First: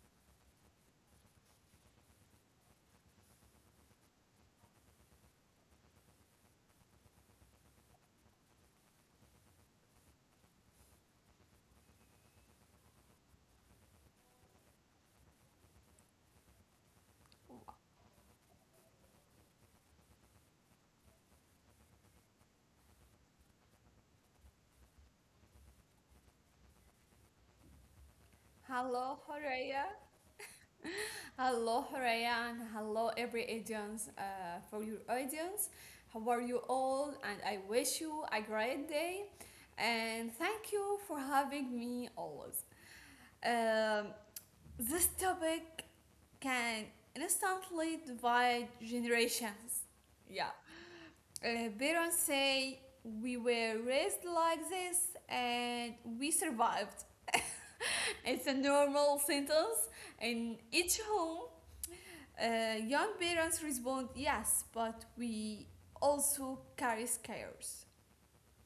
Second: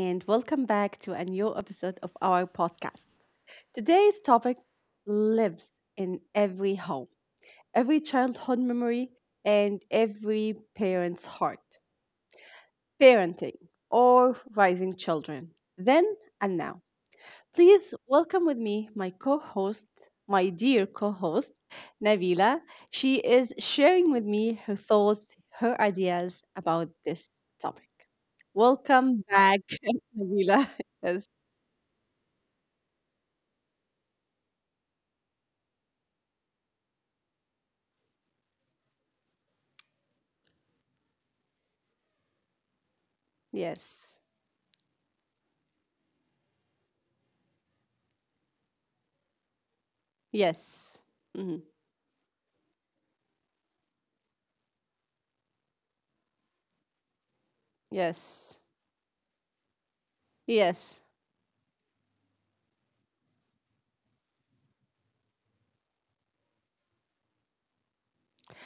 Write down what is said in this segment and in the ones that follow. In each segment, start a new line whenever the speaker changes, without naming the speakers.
and welcome back to a new episode of our podcast. Today's topic lives in every home, every childhood memory, and every parent's heart parenting or raising children, then and now. Please welcome with me my co host, my dear co host, Nabila. She is sharing with me her thoughts, her ideas about this topic.
Hello,
Welcome back,
Horea.
Nabila. Yes,
Hello, Horea, and hello, every audience, for your audience. How are you all? And I wish you a great day. And thank you for having me always. Um,
yes,
this topic can instantly divide generations. Yeah.
yes, Mhm.
Parents say we were raised like this and we survived. It's a
yes,
normal sentence. In each
yes.
home, young parents respond yes, but we also carry scares.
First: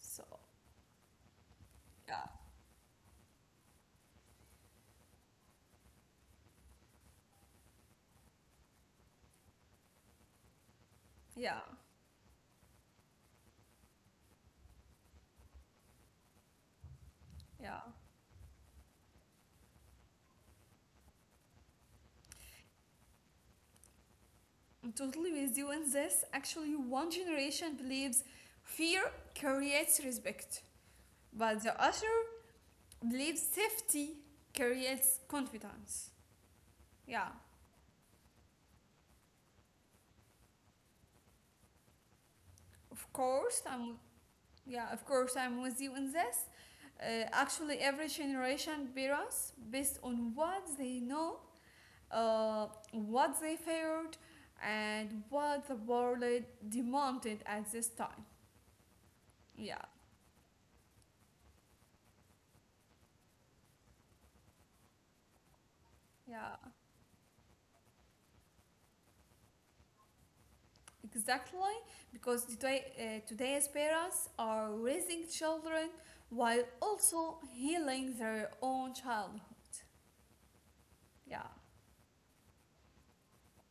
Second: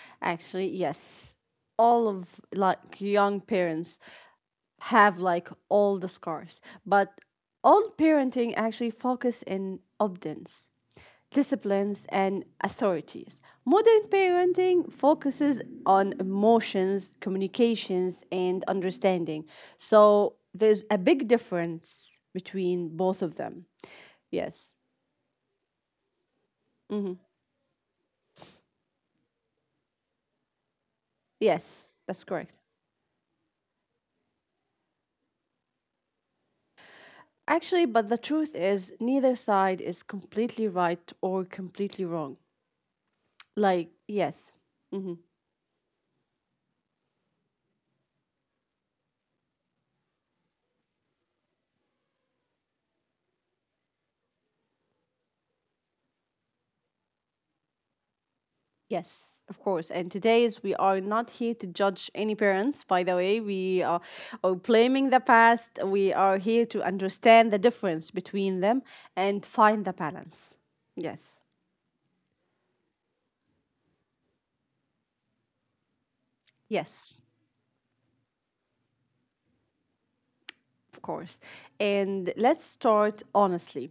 So,
Actually, yes. All
yeah,
of like young parents, have like all the scars. But old parenting actually focus in obedience,
yeah,
disciplines, and authorities. Modern parenting focuses on emotions,
yeah.
communications, and understanding. So there's a big difference between both of them. Yes.
I'm totally with you on this. Actually, one generation believes fear creates respect, but the
Yes,
other
that's correct.
believes safety creates confidence. Yeah,
Actually, but the truth is, neither side is completely right or completely wrong.
of course,
Like,
I'm
yes,
Yeah, of course, I'm with you in this. Actually, every generation parents, based on what they know, uh, what they feared, and what the world demanded at this time.
yes, of course.
Yeah,
And today is we are not here to judge any parents, by the way. We are blaming the past. We are here
yeah,
to understand the difference between them and find the balance. Yes.
exactly. Because today's parents are raising children while
Yes,
also healing their own childhood.
of course.
Yeah.
And let's start honestly.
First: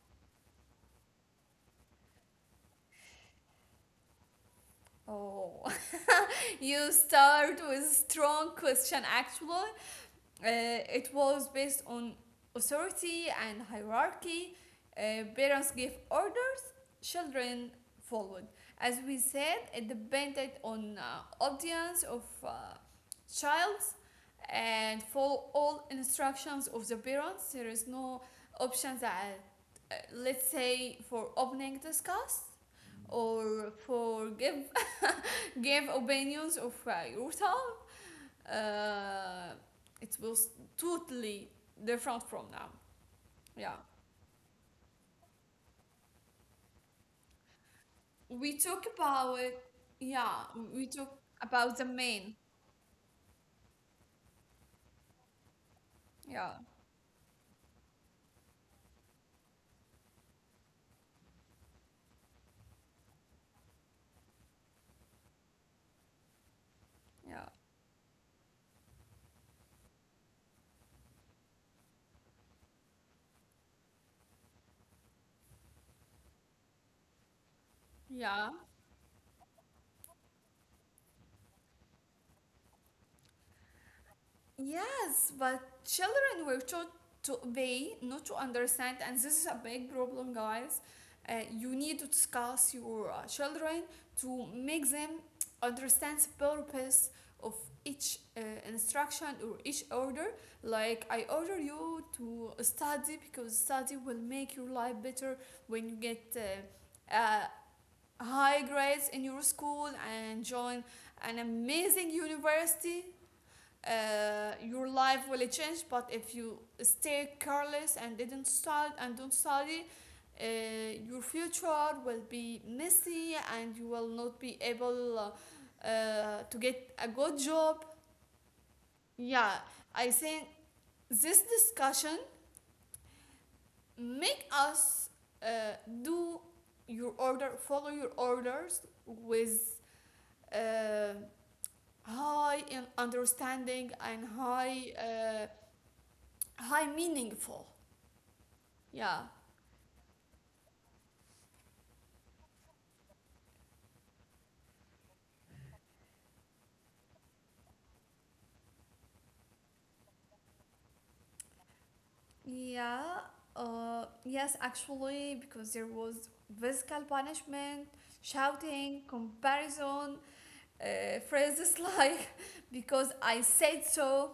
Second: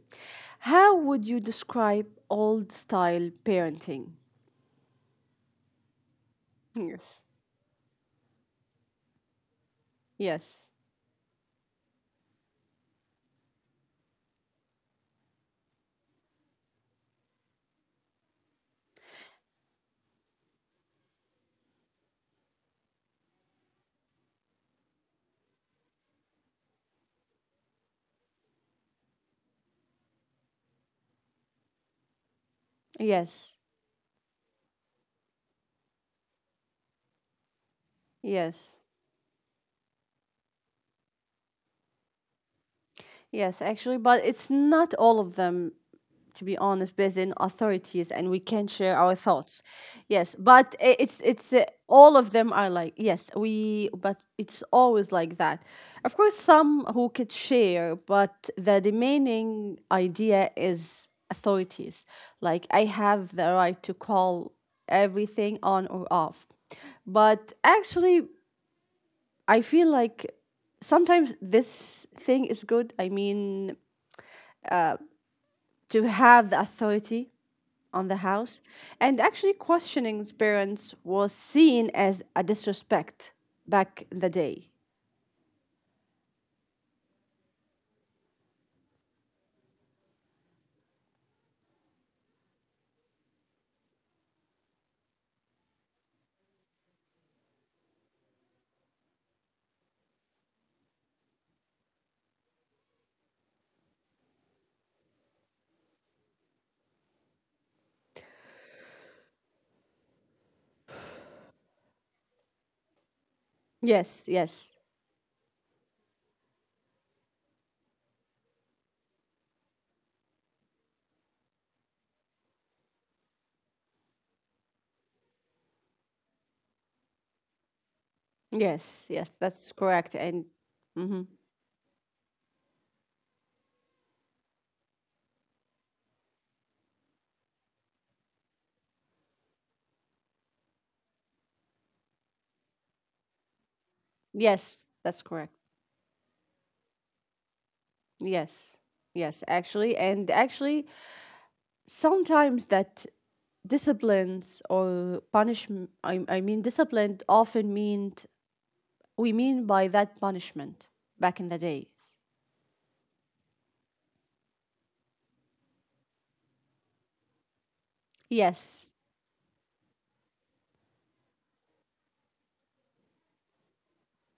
How would you describe old style parenting?
Oh, you
Yes.
start with strong question actually.
Yes.
Uh, it was based on authority and hierarchy. Parents gave order, children followed. As we said, it depended on audience of childs and follow all instructions of the parents. There is no option that, let's say, for opening discuss or
Yes.
for give give opinions of your town.
Yes.
uh, it was totally different from now. Yeah,
Yes, actually, but it's not all of them, to be honest, based in authorities, and
we
we
talk
can share our
about it.
thoughts.
Yeah,
Yes,
we
but
talk
I- it's
about the main.
all of them are like yes, we. But it's always like that. Of
Yeah,
course, some who could share, but the remaining idea is authorities. Like I have the right to call everything on or off,
yeah,
but actually, I feel like sometimes this thing is good. I mean to have the authority on the
yeah.
house, and actually questioning his parents was seen as a disrespect back in the day.
Yes, but children were taught to obey, not to understand, and this is a big problem, guys. You need to discuss your children to make them understand the purpose of each instruction or each order. Like, I order you to study because study will make your life better when you get high grades in your school and join an amazing university.
Yes,
Your
yes,
life will change, but if you stay careless and didn't study and don't study, uh, your future will be messy and you will not be able to get a good job.
yes, yes,
Yeah,
that's
I
correct.
think
And
this
mhm.
discussion make us uh, do your order follow your orders with uh, high in understanding and high
yes, that's
uh,
correct.
high meaningful.
Yes,
Yeah,
yes, actually. And actually, sometimes that disciplines or punishment, I mean, discipline often meant, we mean by that punishment back in the days.
yeah, yes, actually, because there was physical punishment,
Yes,
shouting, comparison, phrases like because I said so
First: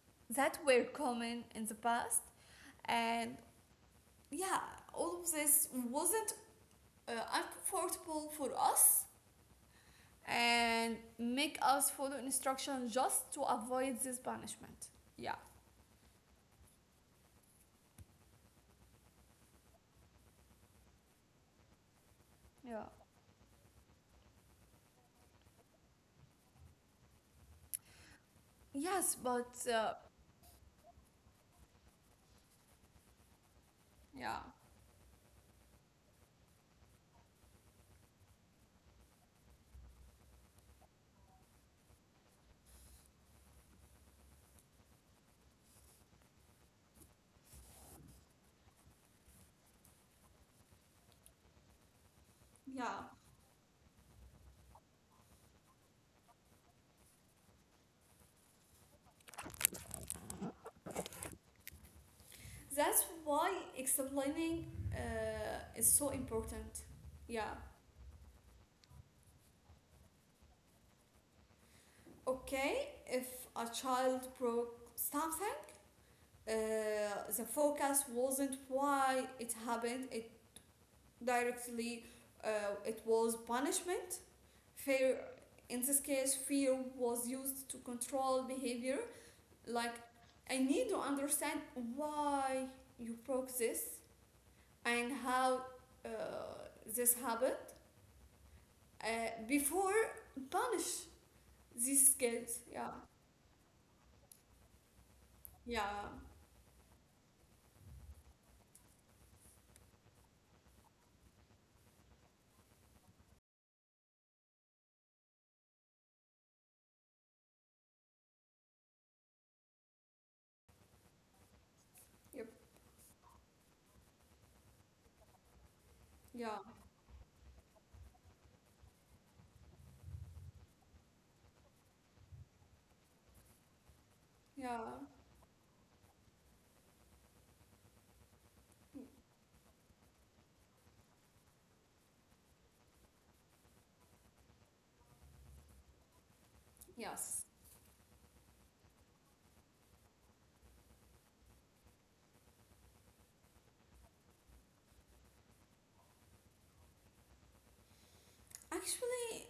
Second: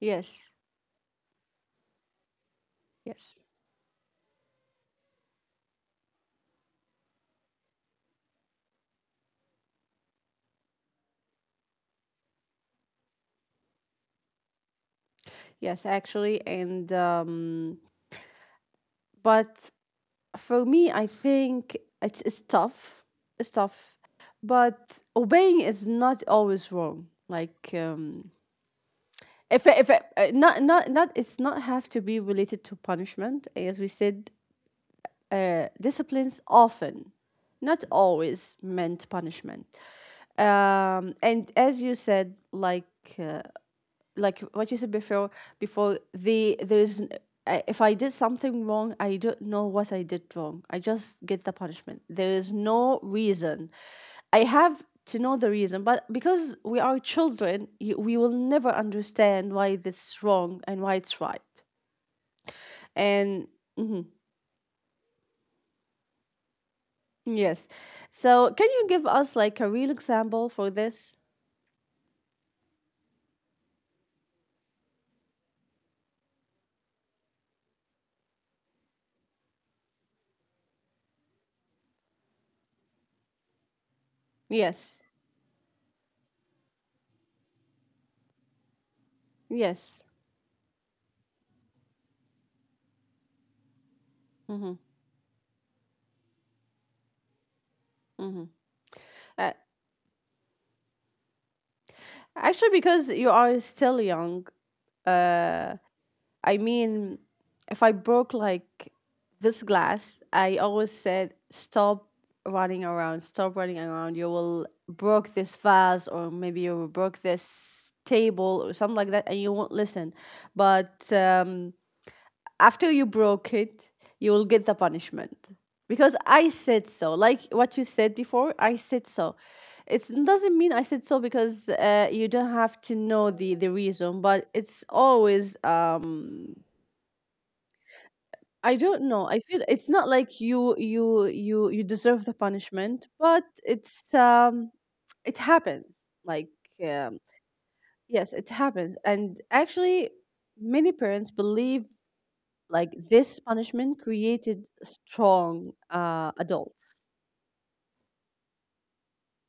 yes,
that were common in the past. And
yes.
yeah, all of this wasn't uncomfortable for us and make us follow instruction just to avoid this punishment. Yeah.
Yes, actually, and but for me, I think it's
Yeah.
tough. It's tough, but obeying is not always wrong. Like
Yes, but
if if uh, not it's not have to be related to punishment. As we
yeah.
said, disciplines often, not always meant punishment. And as you said, like what you said before the there is n- if I did something wrong I don't know what I did wrong I just get the punishment there is
Yeah,
no reason I have to know the reason but because we are children you, we will never understand why this is wrong and why it's right
that's why
and
explaining is so important. Yeah.
yes so can you give us like a real example for this
Okay, if a child broke something, uh, the focus wasn't why it happened, directly, it was punishment.
yes
Fear, in this case, fear was used to control behavior. Like,
yes
I need to understand why you broke this
Mm-hmm.
and how uh, this happened
Mm-hmm.
uh,
uh,
before punish these kids.
actually
Yeah,
because you are still young
yeah,
I mean, if I broke like this glass, I always said, stop running around, stop running around. You will broke this vase, or maybe you will broke this table, or something like that, and you won't listen. But
yep,
after you broke it, you will get the punishment because
yeah,
I said so. Like what you said before, I said so. It doesn't mean I said so because you don't have to know the reason, but it's
yeah,
always I
mm,
don't know. I feel it's not like you deserve the punishment, but it's it happens. Like um,
yes.
yes, it happens. And actually many parents believe like this punishment created strong adults.
Actually,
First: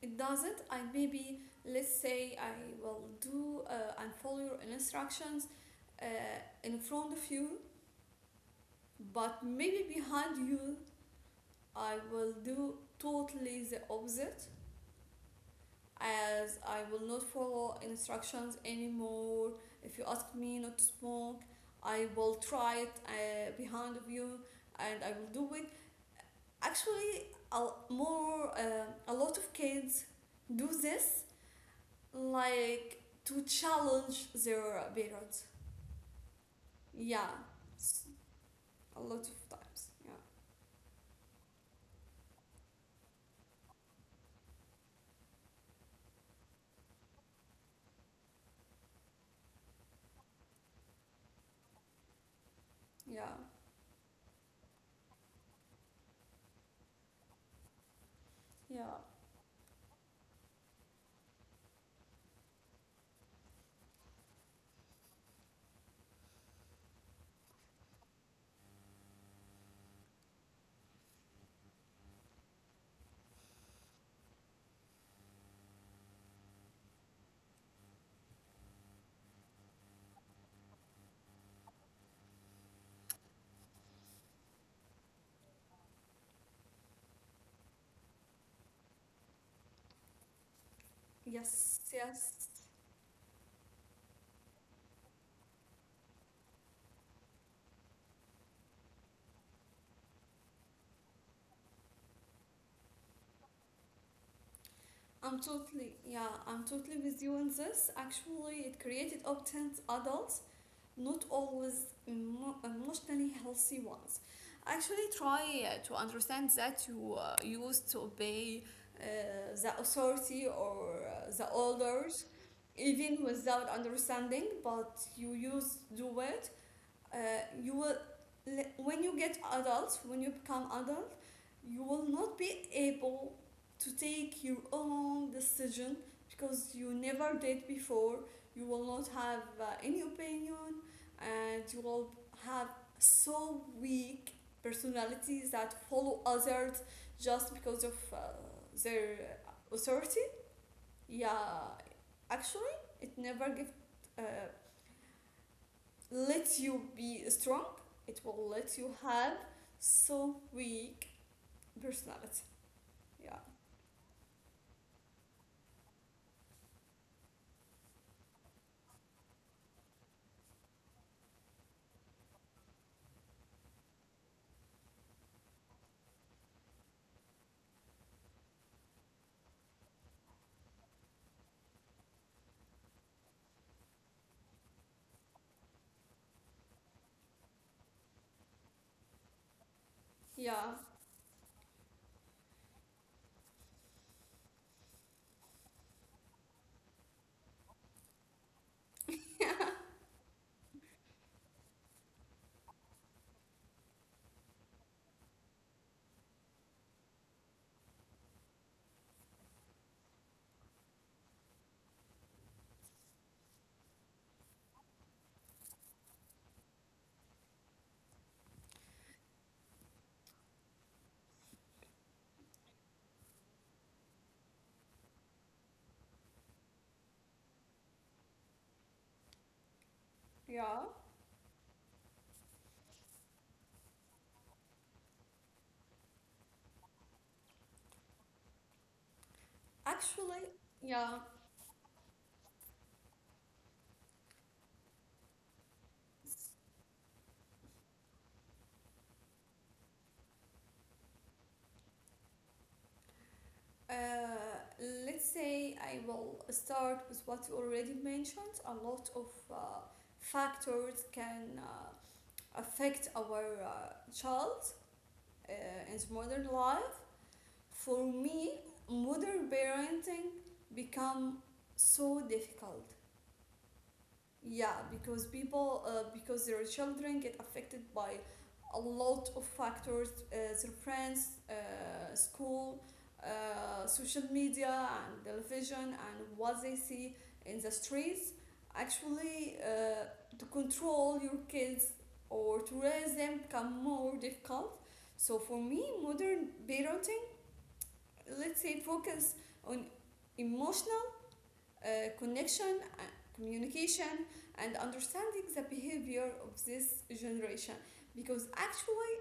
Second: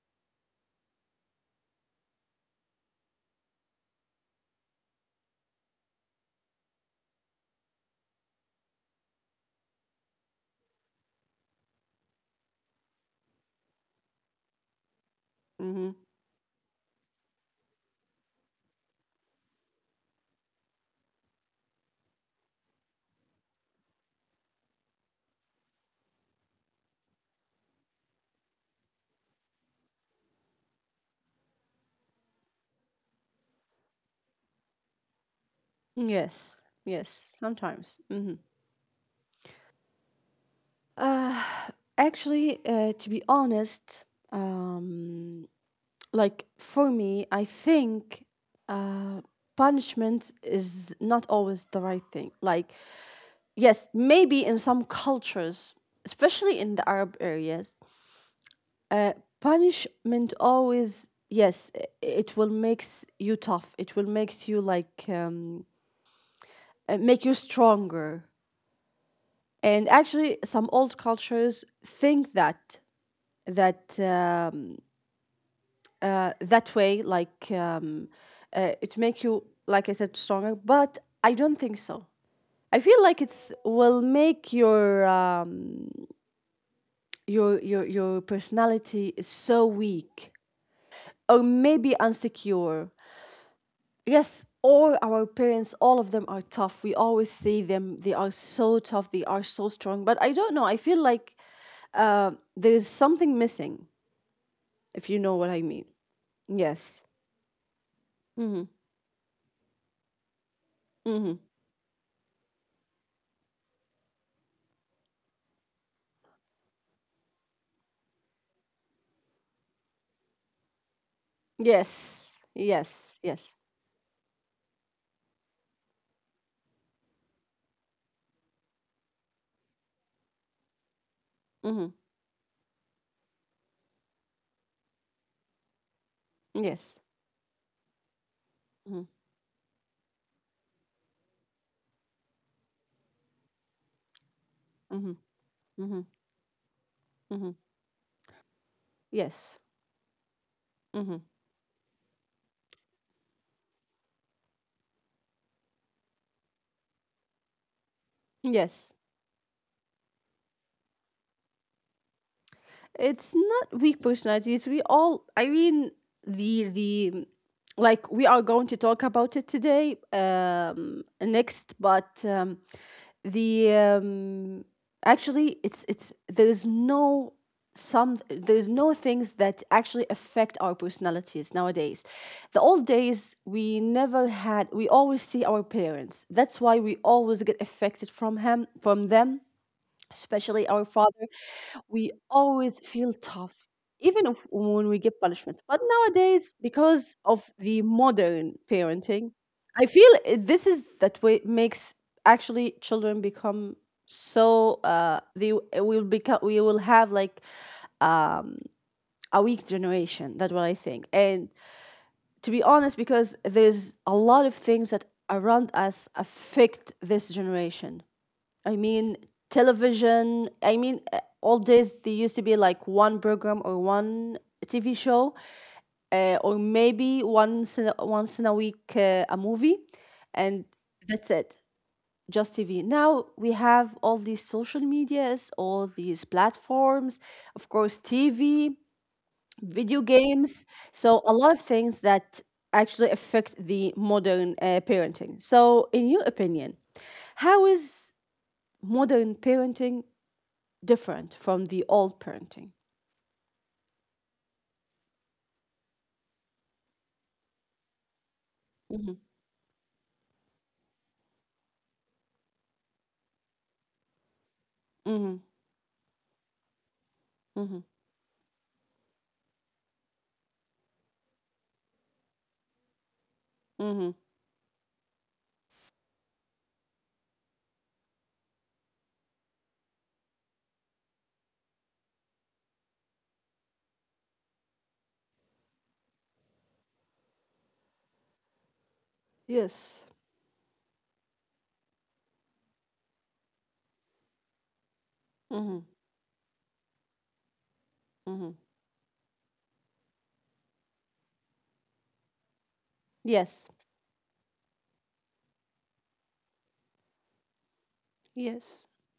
it doesn't. I maybe, let's say, I will do and follow your instructions uh, in front of you, but maybe behind you, I will do totally the opposite.
Hmm
As I will not follow instructions anymore. If you ask me not to smoke, I will try it behind of you and I will do it. Actually, a lot of kids do this like to challenge their parents.
Yes.
Yeah,
Yes, sometimes. Hmm
a lot of times. Yeah,
Uh, actually, to be honest, um, like for me, I think uh, punishment is not always the right thing. Like,
yeah,
yes, maybe in some cultures, especially in the Arab areas,
yeah.
uh, punishment always yes, it will makes you tough. It will makes you like make you stronger. And actually, some old cultures think that um, that way like it make you like I said stronger but I don't think so I feel like it's will make your your personality so weak or
Yes,
maybe
yes.
insecure yes all our parents all of them are tough we always see them they are so tough they are so strong but I don't know I feel like uh, there is something missing if
I'm
you know what I
totally,
mean
yeah, I'm totally with
yes
you on this. Actually, it
Mm-hmm.
created obtent adults, not
Mm-hmm.
always emotionally healthy ones. Actually, try to understand that you used to obey the authority or the elders,
Yes.
even
Yes.
without
Yes.
understanding, but you used to do it. Uh, you will when you get adult When you become adult, you will
Mm-hmm.
not be able to take your own decision because you
Yes.
never did before. You will not
Mm-hmm.
have any opinion, and you will have so weak
Mm-hmm.
personalities that
Mm-hmm.
follow others just
Mm-hmm.
because of their
Yes.
authority.
Mm-hmm.
Yeah, actually it never gives, uh, let you be strong. It will let
Yes.
you have so weak personality.
it's
Yeah,
not weak personalities. We all, I mean, the like we are going to talk about it today, next, but the actually it's there is no some there's no things that actually affect our personalities nowadays the old days we never had we always see our parents that's why we always get affected from them
yeah.
especially our father, we always feel tough, even if, when we get punishment. But nowadays, because of the modern parenting, I feel this is that way makes actually children become so will become we will have like a weak generation that's what I think and to be honest because there's a lot of things that around us affect this generation I mean, television. I mean, old days there used to be like one program or one TV show, or maybe once in a week a movie,
Yeah,
and that's it. Just TV. Now we have all these social medias, all these platforms, of course, TV, video
actually,
games.
yeah.
So a lot of things that actually affect the modern parenting. So, in your opinion, how is modern parenting different from the old parenting.
uh, let's say I will start with what you already mentioned. A lot of
Hmm
uh, factors can affect our child uh,
hmm
in modern life.
hmm
For me, modern parenting become so difficult.
hmm
Yeah, because their children get affected by a lot of factors, their friends, school, social media, and television, and what they see in the streets. Actually,
Yes.
to control your kids or to raise them become more difficult. So for me,
hmm
modern parenting,
hmm
let's say, focus on emotional uh, connection,
Yes.
communication, and understanding the behavior of this generation. Because
Yes.
actually,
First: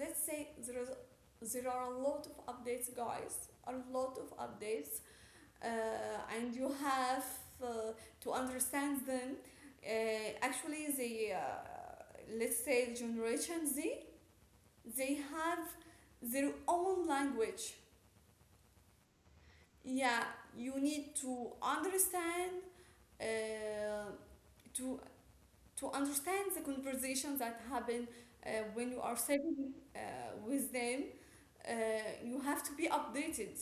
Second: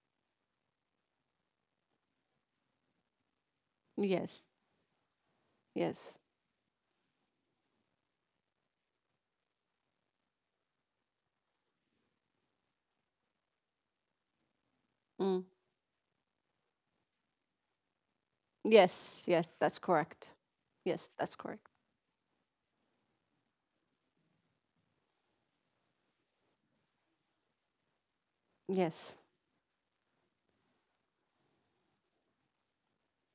let's say, there are a lot of updates, guys. A lot of
Yes.
updates,
Yes.
uh, and you have uh, to understand them. Uh, actually, the let's say Generation Z, they have
Mm.
their own language.
Yes. Yes. That's
Yeah,
correct.
you need
Yes.
to
That's correct.
understand, uh, to to understand the conversation that happen when you are
Yes.
sitting with them. uh, you have to be updated.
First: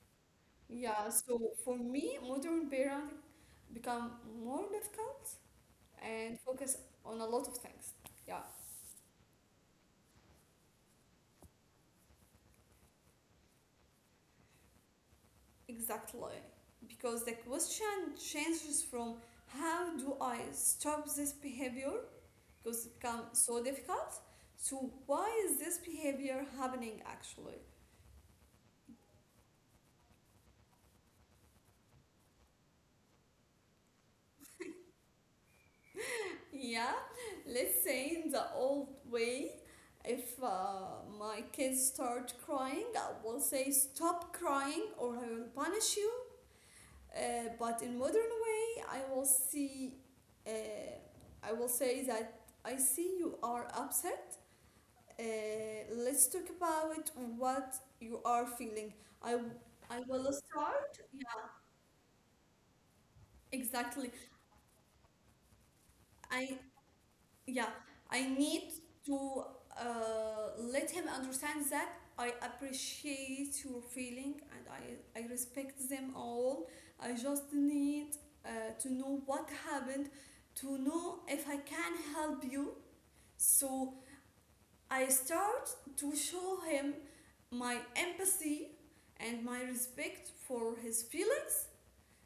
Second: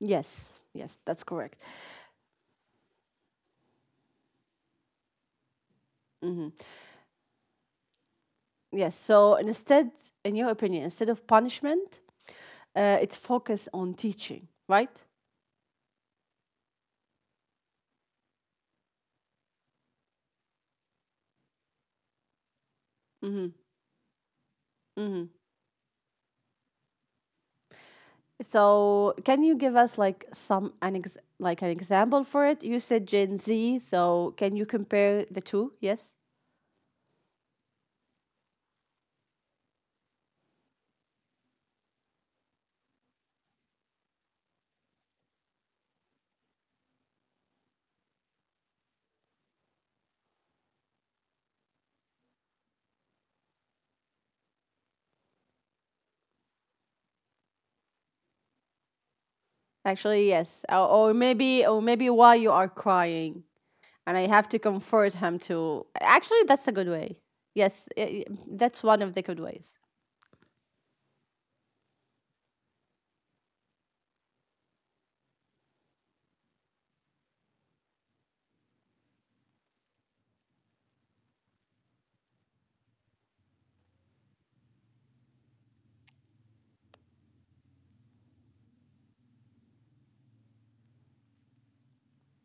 Yes. Yes.
Yeah,
That's
so
correct.
for me, modern parenting become more difficult and
Hmm
focus on a lot of things. Yeah,
Yes. So instead, in your opinion, instead of punishment, it's focus on teaching, right?
exactly. Because the question changes from how do I stop this behavior, because it becomes
hmm
so difficult. So
hmm
why is this behavior happening actually?
So, can you give us like some an ex like an example for it? You said Gen Z, so can you compare the two? Yes.
Yeah, let's say in the old way, if my kids start crying, I will say, stop crying or I will punish you. But in modern way, uh, I will say that I see you are upset. Uh, let's talk about what you are feeling. I, I
Actually,
will
yes. Or,
start.
or
Yeah,
maybe or maybe why you are crying and
exactly.
I have to comfort him to. Actually, that's a
I
good way. Yes,
Yeah, I
that's
need
one of the good
to
ways.
let him understand that I appreciate your feeling and I respect them all. I just need uh, to know what happened, to know if I can help you. So I start to show him my empathy and my respect for his feelings.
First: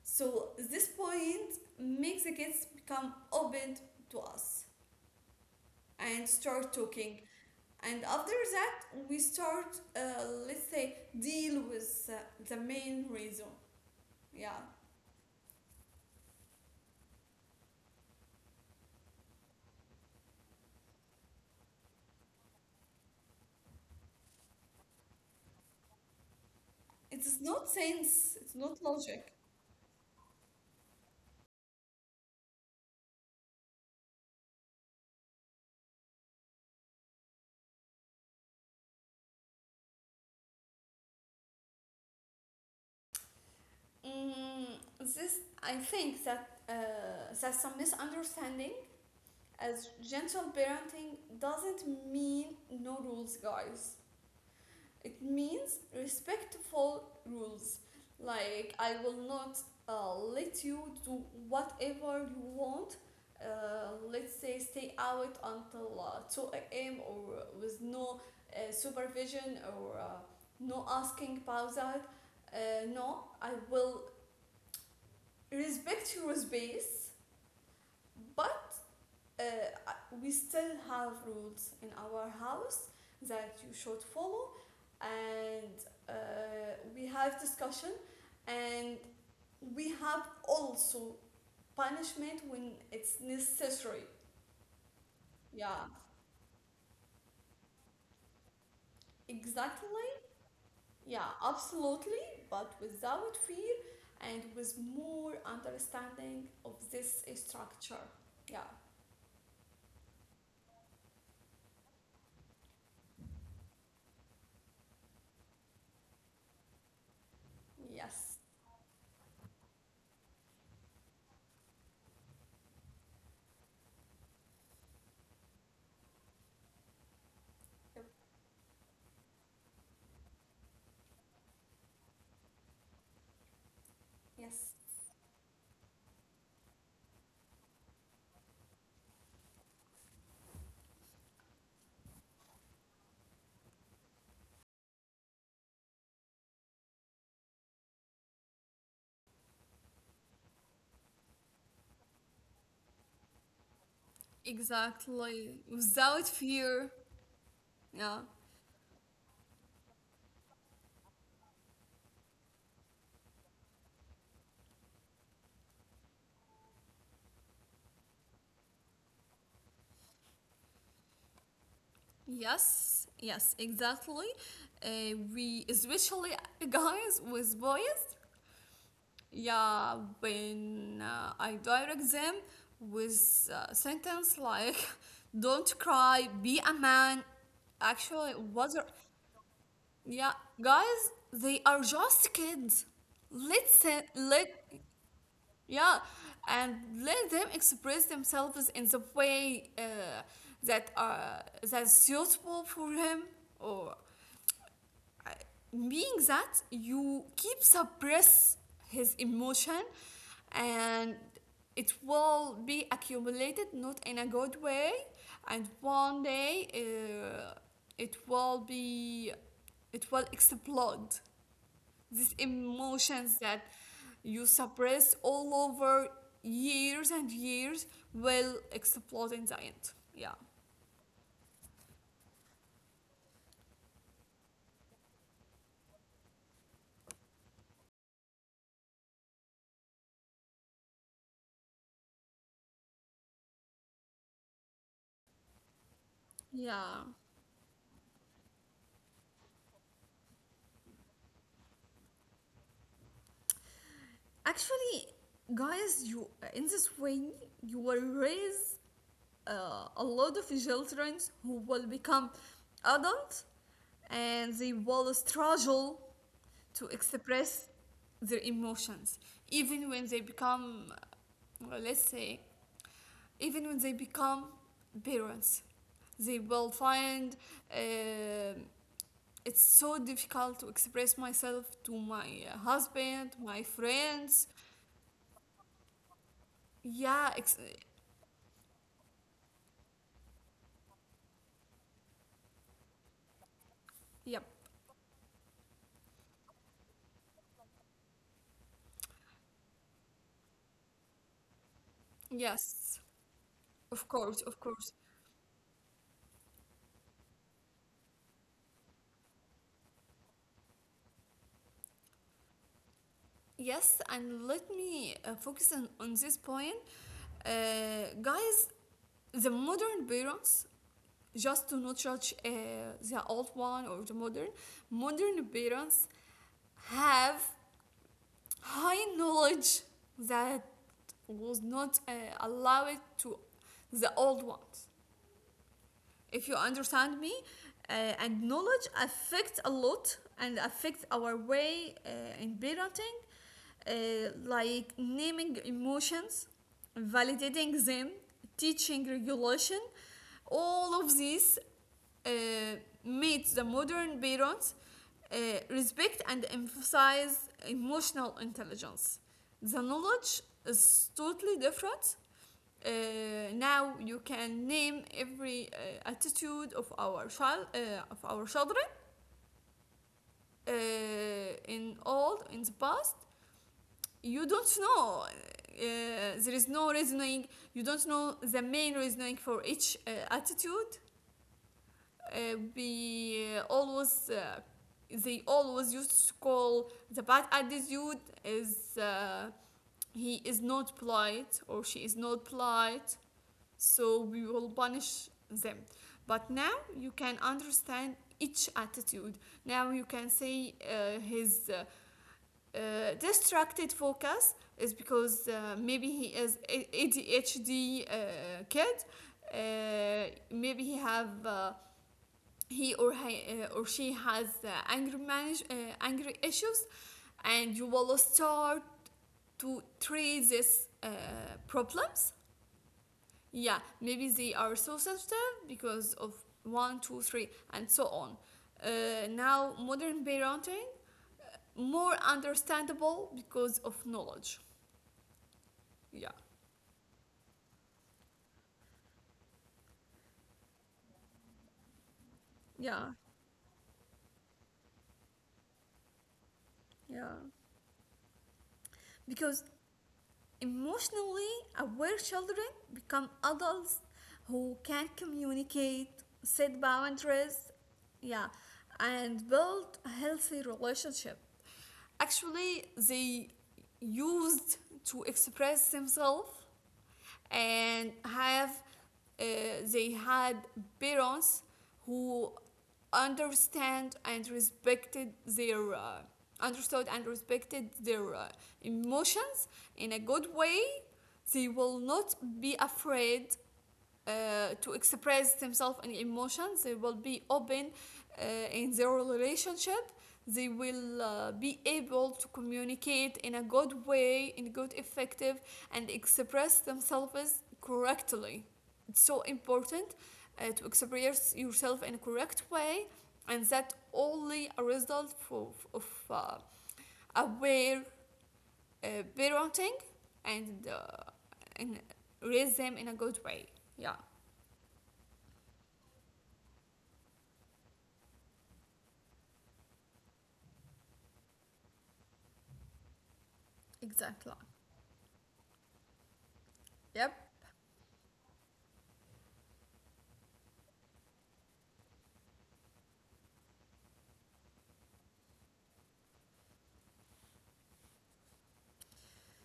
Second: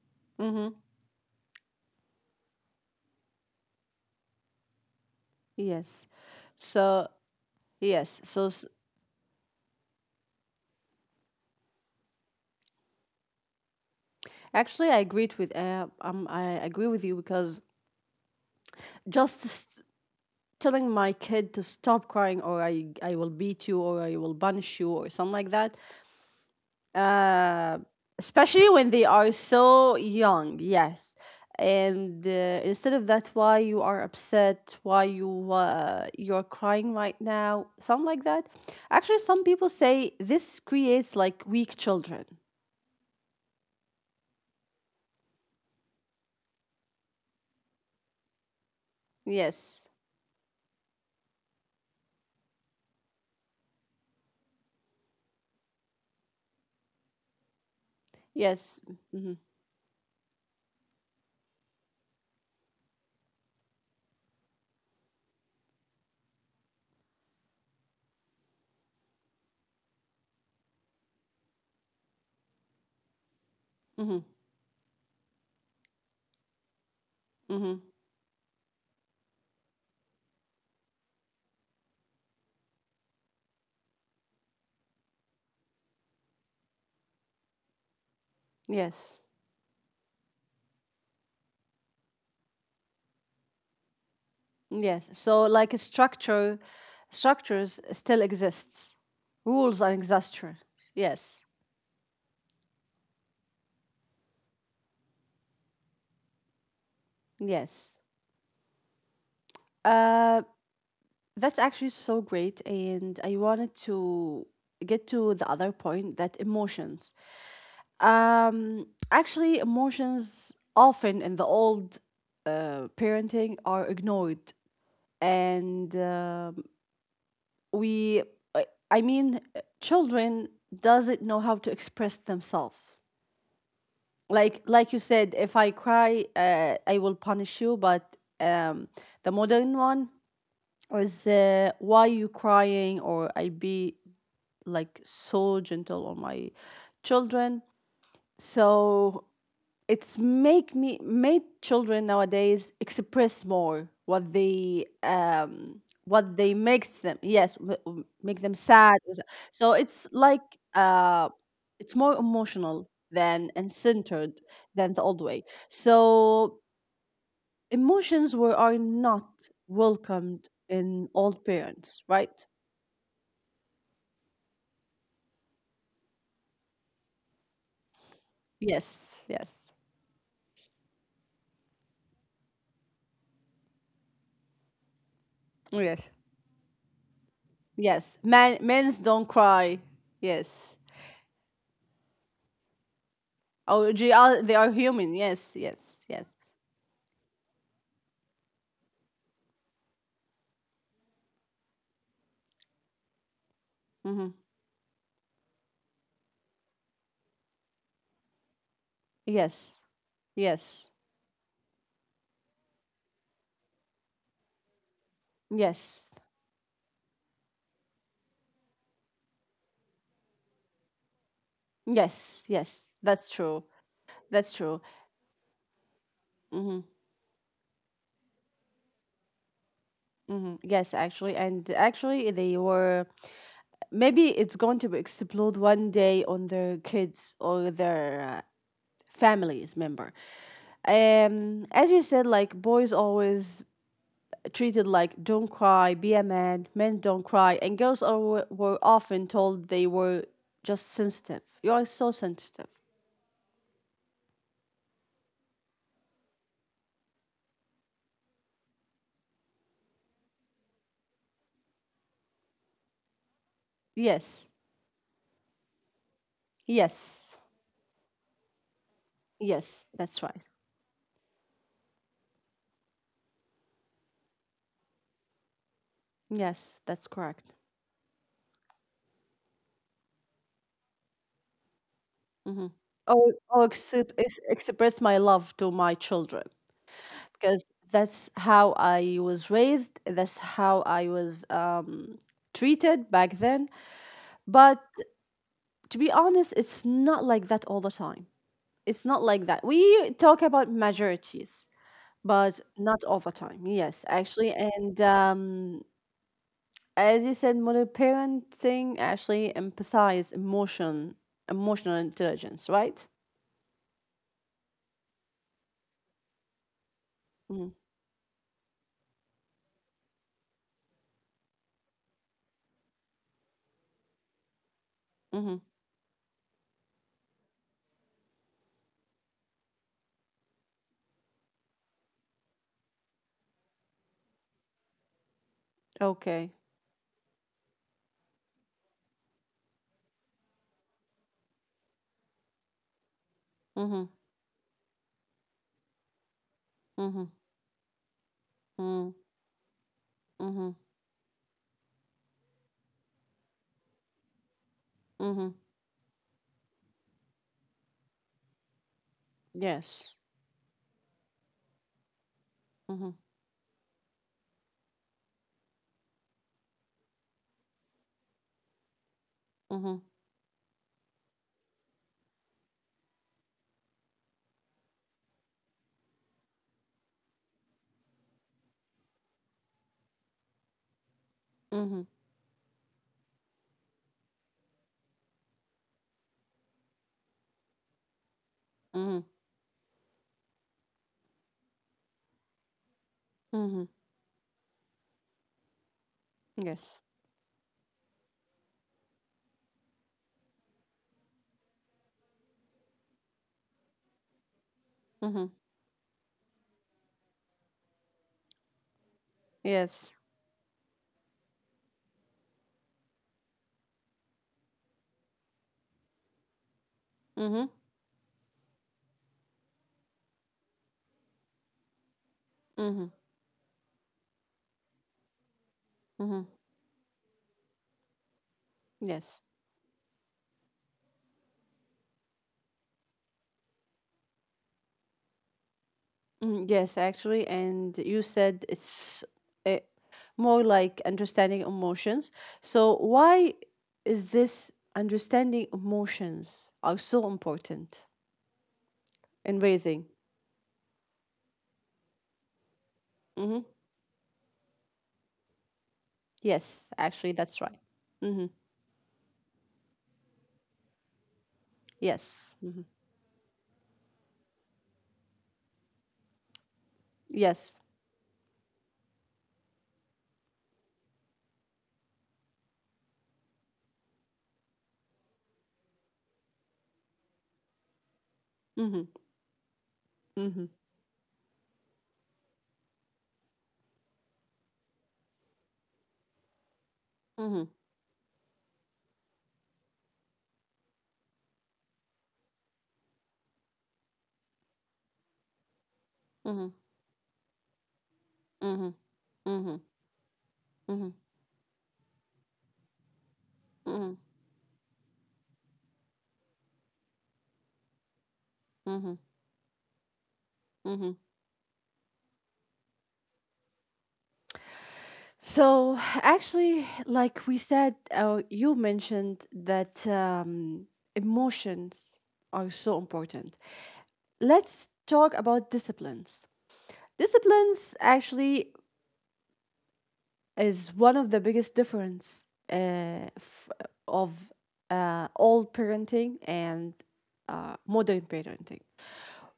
So this point makes the kids become open to us
Yes.
and start
So,
talking, and
yes.
after that we start, let's say, deal with the main reason. Yeah,
Actually I agreed with I agree with you because just s- telling my kid to stop crying or I will beat you or I will punish you or something like that.
it's not
Uh,
sense, it's not
especially when they
logic.
are so young, yes. And instead of that, why you are upset, why you you're crying right now, something like that. Actually, some people say this creates like weak children.
mm, this, I think, that some misunderstanding, as
Yes,
gentle parenting doesn't mean no rules, guys. It means respectful rules. Like,
yes,
I will
mm-hmm.
not let you do whatever you want. Let's say stay out until 2 a.m. or with no supervision or no asking about that. No, I will
Mm-hmm.
respect your space,
Mm-hmm.
but uh, we still have rules in our house that you should follow, and uh, we have discussion, and
yes.
we have also punishment when it's necessary.
Yes. So like
Yeah,
a structure structures still exists.
exactly.
Rules and exhaustion.
Yeah,
Yes.
absolutely, but without fear and with more understanding of this structure.
Yes.
Yeah,
Uh that's actually so great and I wanted to get to the other point that emotions.
yes,
Actually emotions often in the old parenting are ignored and
yep,
we I I mean children doesn't know how to express themselves
yes,
like you said if I cry I will punish you but the modern one is why you crying or I be like so gentle on my children so it's make me made children nowadays express more
exactly, without
what they
fear.
makes them yes
Yeah.
make them sad or so so it's like uh it's more emotional than and centered than the old way so emotions were are not welcomed in old parents right
Yes, yes, exactly. We, especially guys with boys,
yes yes
yeah, when I direct them with sentence like, don't
yes
cry, be a man.
yes
Actually,
men men's don't cry
yeah,
yes
guys, they are just kids.
Oh,
Listen,
they are human. Yes,
yeah,
yes, yes.
and let them express themselves in the way that are that's suitable for him, or
Mm-hmm.
being that you keep suppress his emotion,
Yes, yes,
and it will be accumulated not in a good way, and
yes,
one day it will be it will explode. These
yes, yes.
emotions
That's
that
true.
you
That's true.
suppress all over years and years will explode in the end. Yeah,
Hmm Yes, actually. And actually, they were. Maybe it's going to be explode one day on their kids or their families member. As you said, like boys always treated like don't cry, be a man,
yeah.
men don't cry, and girls are, were often told they were just sensitive. You are so sensitive.
Actually, guys, you, in this way, you will raise a lot of children who will become adults, and
Yes.
they will struggle to
Yes.
express their emotions. Even
Yes.
when they
That's right.
become, well, let's say, even when they become parents, they will
Yes, that's
find
correct.
um it's so difficult to express myself to my husband,
Or,
my friends.
express my love to my children
Yeah, ex
because that's how I was raised. That's how I was treated back then.
yep.
But to be honest, it's not like that all the time. It's not like that. We talk about majorities, but
Yes,
not all the time.
of
Yes,
course, of
actually.
course.
And as you said, modern parenting actually empathize emotional intelligence, right?
Yes, and let me focus on this point. Uh,
Mm-hmm.
guys, the modern parents, just to not judge the old one or the modern
Mm-hmm.
parents have high knowledge that was not allowed to the old ones. If you
Okay.
understand me, uh, and knowledge affects a lot and affects our way in parenting,
Mm-hmm.
like naming emotions,
Mm-hmm.
validating them, teaching
Mm-hmm.
regulation,
Mm-hmm.
all of these uh, made the modern parents uh,
Mm-hmm.
respect and emphasize emotional intelligence. The
Yes.
knowledge is totally different. uh,
Mm-hmm.
Now you can name every attitude of our children.
Mm-hmm.
uh, in the past, you don't know, there is no reasoning, you don't know the main reasoning for each attitude.
Mm-hmm.
Uh, we always They always used to call the bad attitude is,
Mm-hmm.
he is not polite or she is not polite,
Mm-hmm.
so we will punish them. But now
Yes.
you can understand each attitude. Now you can say his distracted focus is because
Mm-hmm.
maybe he is ADHD kid.
Yes.
Maybe he have or she has anger issues,
Mm-hmm.
and you will start to treat these problems.
Mm-hmm.
Yeah, maybe they are so sensitive because of
Mm-hmm.
one, two, three, and so on.
Yes.
Now, modern parenting more understandable because of knowledge. Yeah,
Mm, yes, actually, and you said it's uh, more like understanding emotions. So,
yeah,
why is this understanding emotions are
yeah.
so important
Because
in raising?
emotionally aware children become
Mm-hmm.
adults who can communicate, set
Yes, actually,
boundaries,
that's right.
yeah,
Mm-hmm.
and build a healthy relationship.
Yes.
Actually,
Mm-hmm.
they used to express themselves
Yes.
and have uh, they had parents who understand and respected their understood and respected their
Mm-hmm.
emotions in a good
Mm-hmm.
way. They will not be afraid to express themselves and emotions. They will be
Mm-hmm.
open uh, in their relationship. They will be able to communicate in a good way, in good effective, and express themselves correctly.
Mm-hmm.
It's so
Mm-hmm.
important to
Mm-hmm. Mm-hmm.
express yourself in a correct way, and that
Mm-hmm.
only a result of aware
Mm-hmm.
uh, parenting and
Mm-hmm.
uh, and raise them in a good way. Yeah.
So, actually, like we said, you mentioned that emotions are so important.
Exactly.
Let's talk about disciplines.
Yep.
Disciplines actually is one of the biggest difference uh, f- of old parenting and modern parenting.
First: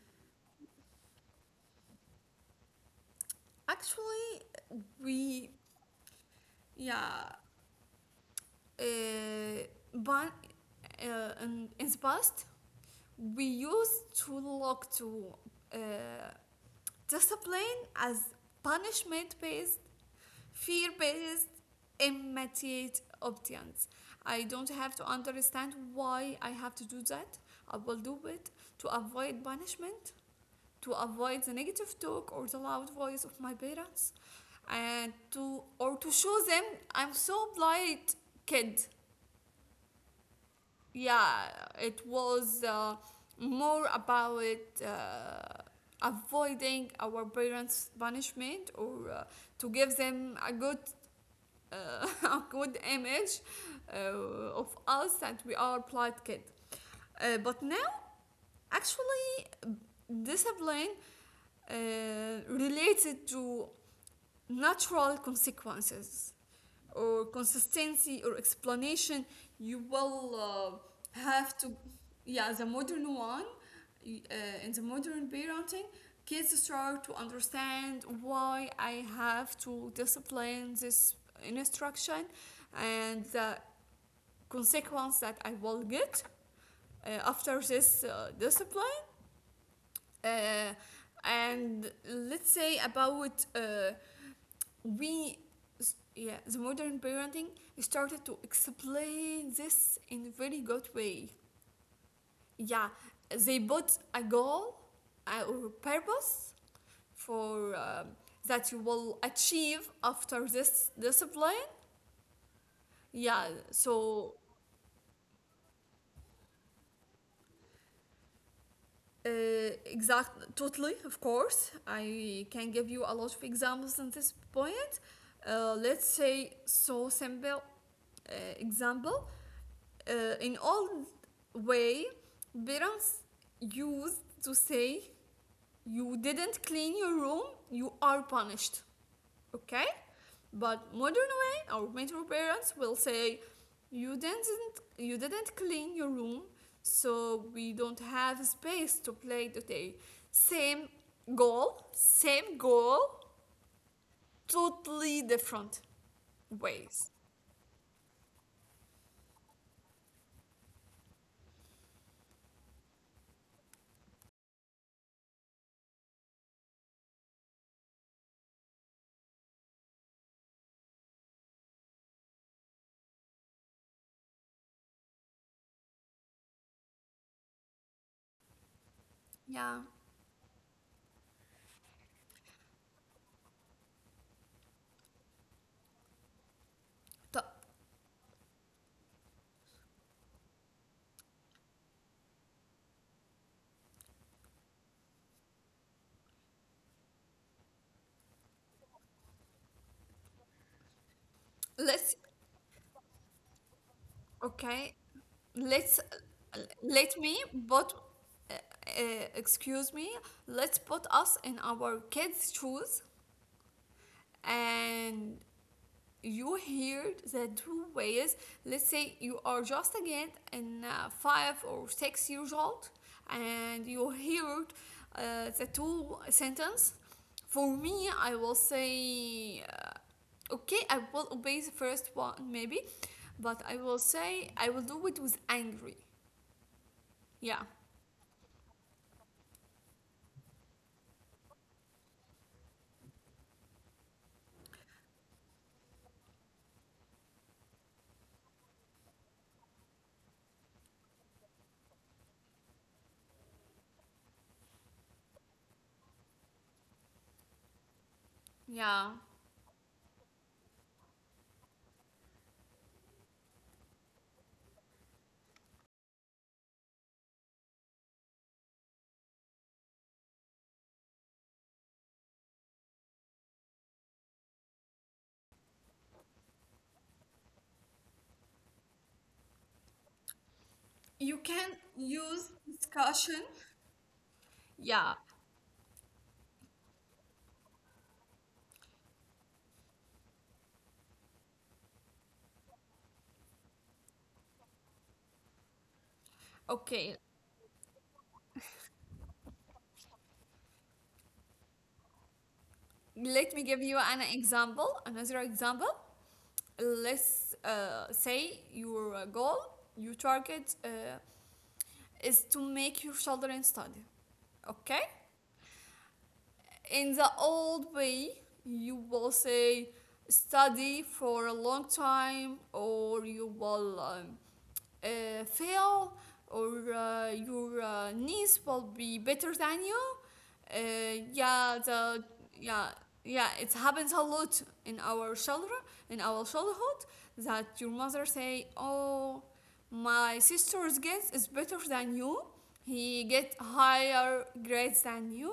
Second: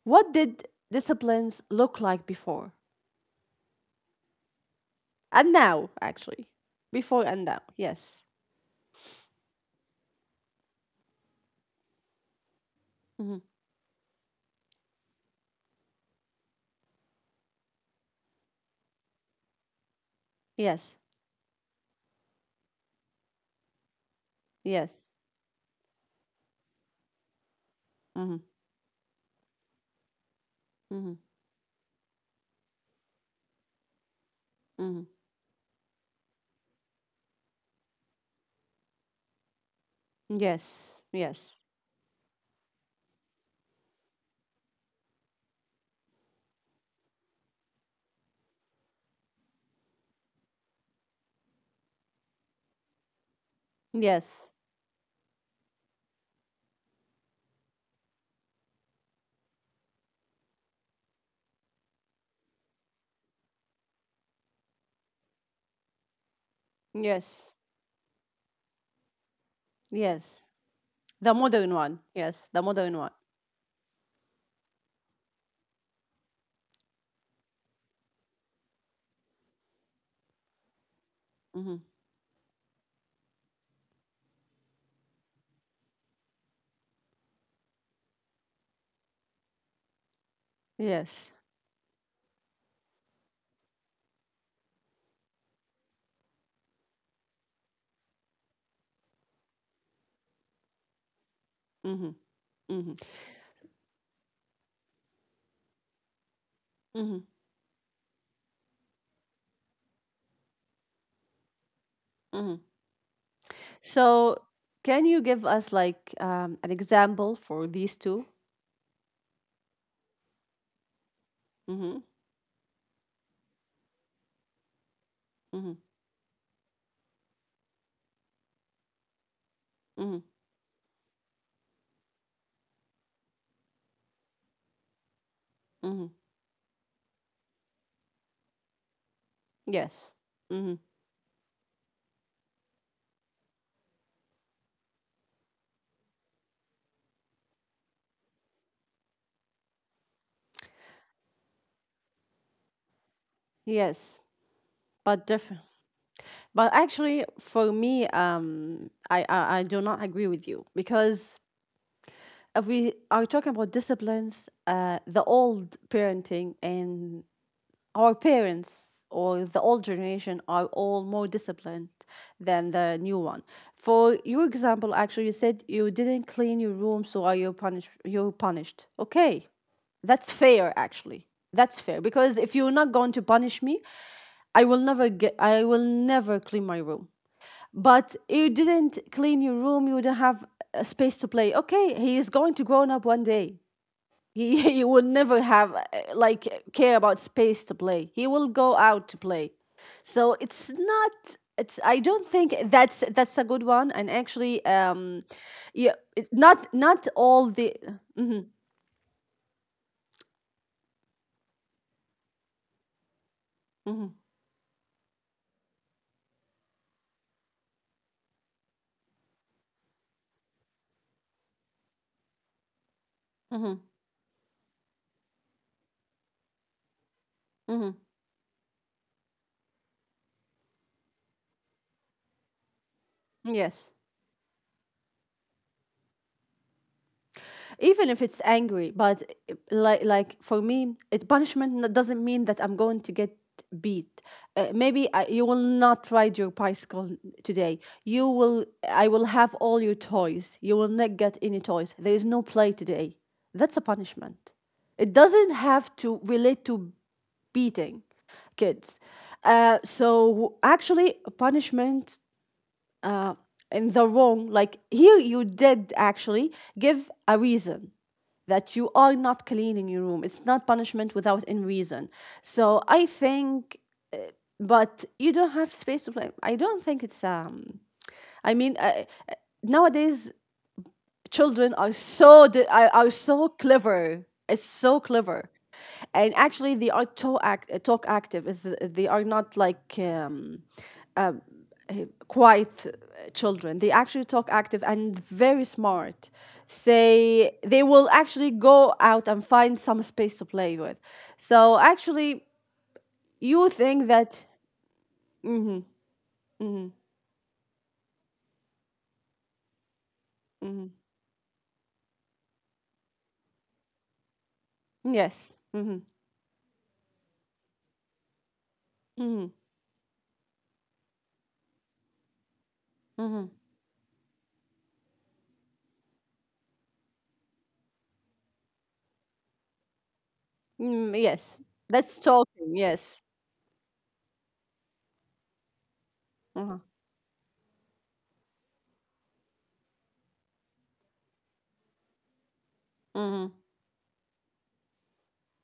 What did disciplines look like before
Actually, we
and now? Actually, before
yeah.
and now. Yes.
Uh, but in the past,
Mhm.
we used to look to uh, discipline as punishment-based,
Yes.
fear-based, immediate obedience. I don't have to
Yes.
understand why I have to do that. I will do
Mm-hmm.
it to avoid punishment, to
Mm-hmm.
avoid the negative talk or the loud voice of my parents,
Mm-hmm.
and to, or to show them I'm so polite kid.
Yes.
Yeah,
Yes.
it was more about avoiding our parents' punishment, or to give them a good a good image
Yes.
of us that we are polite kid. But now, actually, discipline uh, related to natural consequences, or
Yes.
consistency, or explanation. You will
Yes. The
have to,
modern one. Yes.
yeah,
The
the
modern one.
modern one. In the modern parenting, kids start to understand why I have to discipline this
Mm-hmm.
instruction, and the consequence that I will get after this discipline. uh,
Yes.
and let's say about we yeah, the modern parenting started to explain this in a very good way.
Mm-hmm.
Yeah,
Mm-hmm.
they put a goal or purpose
Mm-hmm.
for that you will achieve after this discipline.
Mm-hmm.
Yeah, so
So, can you give us like an example for these 2.
uh, exactly, totally. Of course
Mm-hmm.
I can give you a lot of examples on this point.
Mm-hmm.
Let's say so simple uh, example.
Mm-hmm.
In old way, parents used to say,
Mm-hmm.
you didn't clean your room, you are punished. Okay,
Yes. Mm-hmm.
but modern way, our metro parents will say, you didn't clean your room, so we don't have space to play today. Same goal same goal
Yes.
totally
But different.
different
But
ways.
actually, for me, I do not agree with you because if we are talking about disciplines, the old parenting and our parents or the old generation are all more disciplined than the new one. For your example, actually, you said you didn't clean your room, so are you punished? You're punished. Okay,
Yeah.
that's fair. Actually, that's fair because if you're not going to punish me, I will never get. I will never clean my room.
طب.
But you didn't clean your room, you don't have a space to play. Okay, he is going to grown up one day, he, he will never have like care about space to play, he will go out to play. So it's not, it's I don't
Let's
think that's a good one. And actually
Okay,
um yeah,
let's
it's not, not
let
all
me
the
but uh, Excuse me, let's put us in our kids shoes, and you hear the two ways. Let's say you are just a kid and 5 or 6 years old,
Mhm,
and you heard the two sentence. For
mhm.
me, I will say okay, I will obey the first one maybe, but I
Yes,
will say I will do it with angry. Yeah,
even if it's angry, but like for me, it, punishment doesn't mean that I'm going to get beat. Maybe you will not ride your bicycle today, you will, I will have all your toys, you will not get any toys, there is no play today. That's a punishment. It doesn't have to relate to beating kids.
yeah,
So actually, punishment uh, in the wrong, like here you did actually give a reason that you are not clean in your room. It's not punishment without any reason. So I think, but you don't have space to play. I don't think it's. I mean, uh, nowadays
You
children
can
are so
use
are so
discussion.
clever. It's so
Yeah.
clever, and actually they are talk act, talk active. Is they are not like quiet children. They actually talk active and very smart.
Okay,
Say they will actually go out and find some space to play with. So actually,
let
you
me give
think
you an
that
example, another example. Let's say your goal, your target is to make your children study. Okay?
yes, mm-hmm,
In the old way, you will
mm-hmm,
say, study for a long time, or
mm-hmm,
you will fail, or your niece will be better than you.
mm,
Uh,
yes,
yeah,
that's
the
talking.
yeah,
Yes.
yeah, it happens a lot in our
Uh-huh,
childhood that your mother say, "Oh, my sister's guess is better than you. He
mm-hmm,
get higher grades than you,"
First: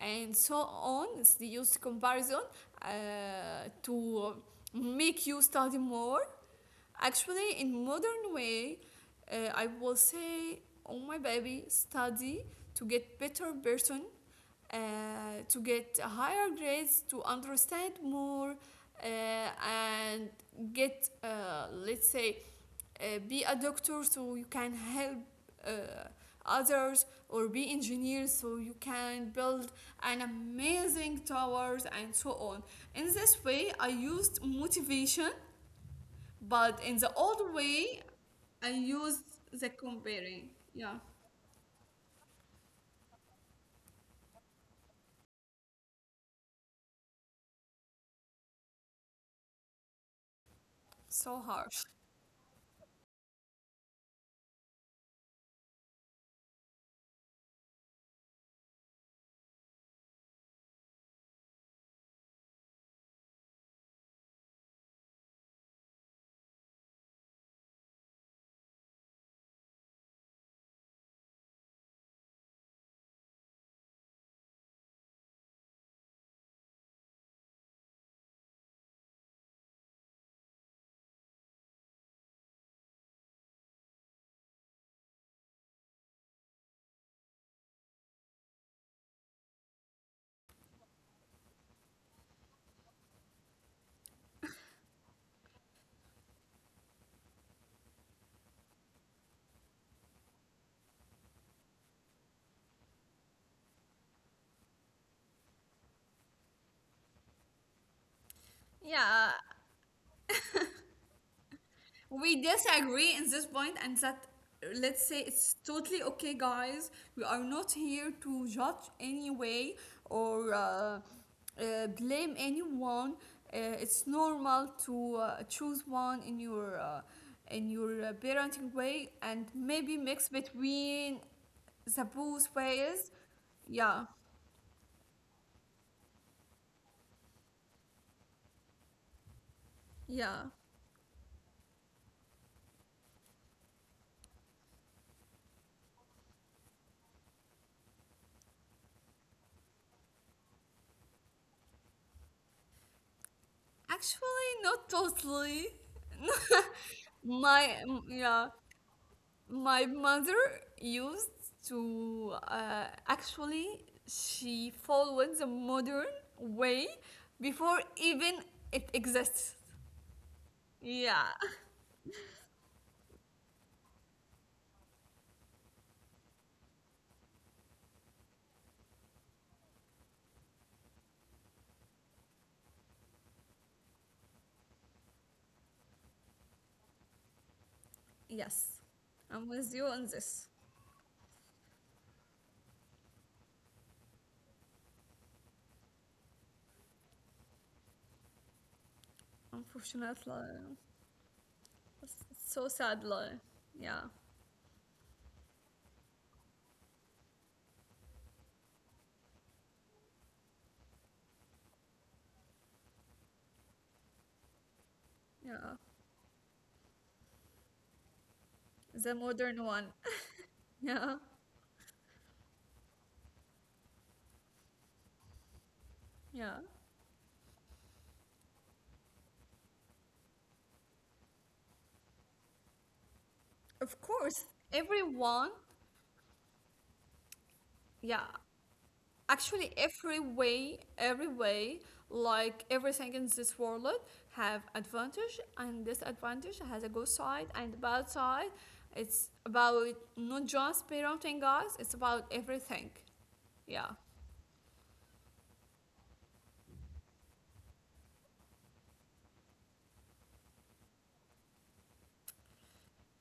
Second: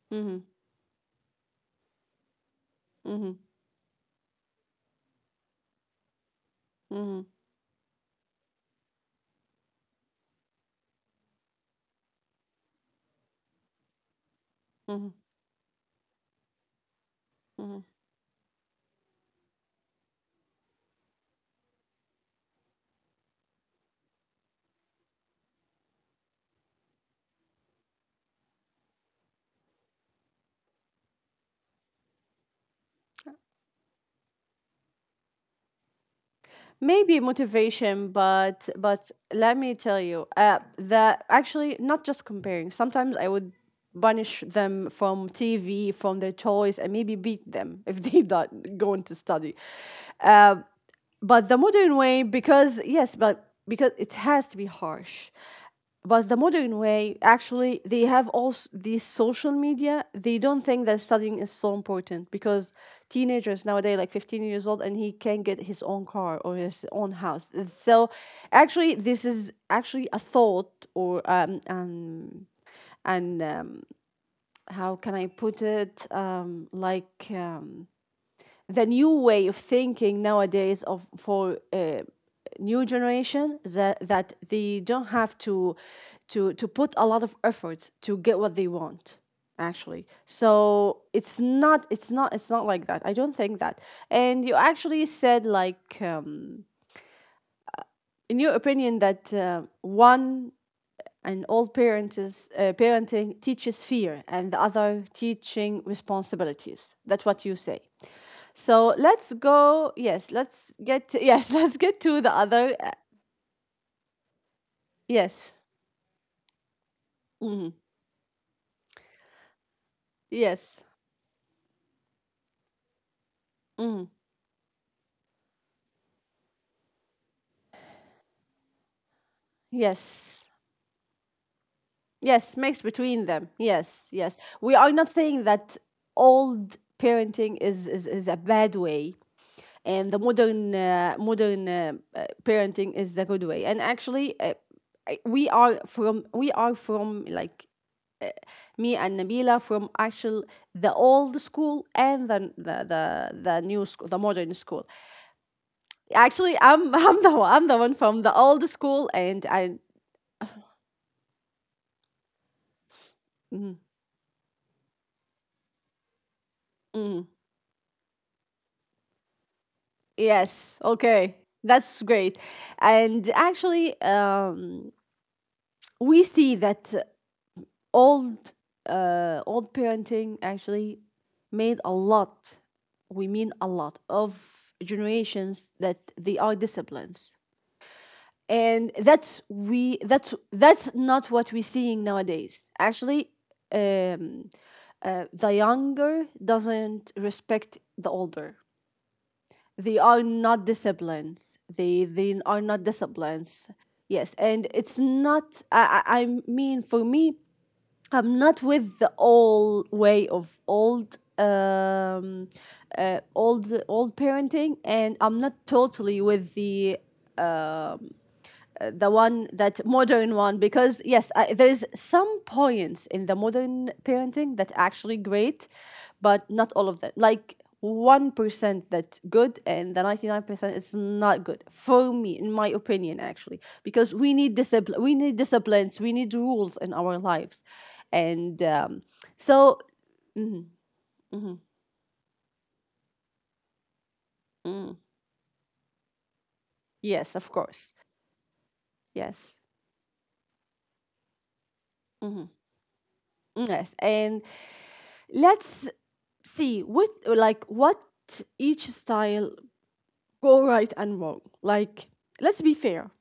and
mm-hmm,
so on. It's the used comparison uh,
mm-hmm,
to make you study more.
mm-hmm,
Actually, in modern way, I will say, oh my baby, study to get better person, uh,
mm-hmm,
to get higher grades, to
mm-hmm.
understand more, and get, let's say, be a doctor so you can help uh, others, or be engineers so you can build an amazing towers and so on. In this way, I used motivation, but in the
Maybe
old way,
motivation,
I
but
used
let
the
me tell you
comparing. Yeah.
that actually not just comparing, sometimes I would banish them from TV, from their toys, and maybe beat them if they don't going to study. uh,
So
but the
harsh.
modern way, because yes, but because it has to be harsh. But the modern way, actually they have also these social media, they don't think that studying is so important, because teenagers nowadays like 15 years old and he can get his own car or his own house. So actually this is actually a thought, or and how can I put it, like the new way of thinking nowadays of for new generation, that that they don't have to to put a lot of efforts to get what they want, actually. So it's not, it's not, it's not like that, I don't think that. And you actually said like in your opinion that one and all parent parenting teaches fear and the other teaching responsibilities, that's what you say. So
Yeah,
let's go, yes, let's get, yes, let's get to the
we
other
disagree in this point, and that, let's say, it's
yes,
totally okay, guys. We are not here to judge anyway, or
yes,
blame anyone. It's normal to choose one in your parenting way, and maybe mix
yes.
between the both
Yes, mixed
ways.
between them. Yes,
Yeah,
yes. We are not saying that old parenting is, is a bad way, and the
yeah.
modern modern parenting is the good way. And actually, we are from, we are from like me and Nabila, from actual the old school and the new school, the
Actually,
modern school.
not totally.
Actually, I'm I'm
My
the one
m-
from the
yeah,
old school, and I.
my mother used to, actually, she followed the modern way before even it exists.
Yes,
Yeah.
okay. That's great. And actually, we see that old old parenting actually made a lot, we mean a lot, of generations that they are disciplines.
Yes,
And that's
I'm with you
we,
on
that's
this.
that's not what we're seeing nowadays. Actually, um, the younger doesn't respect the older, they are
Unfortunately,
not disciplines, they they
it's
are
so
not
sadly.
disciplines.
Yeah,
Yes, and it's not, I mean for me, I'm not with the old way of old old parenting, and I'm not
yeah,
totally with the
the
one
modern
that
one.
modern one, because
Yeah,
yes I, there's some points in the modern parenting that actually great, but
yeah.
not all of them. Like 1% that's good and the 99% is not good, for me in my opinion, actually.
Of
Because we
course,
need discipline, we need
everyone.
disciplines, we need rules in our lives
Yeah,
and
actually,
so,
every way like everything in this world have advantage and disadvantage, has a good
yes,
side
of
and
course,
bad side. It's
yes,
about, not just parenting guys, it's about everything. Yeah.
yes. And let's see what, like what each style go right and wrong. Like, let's be fair.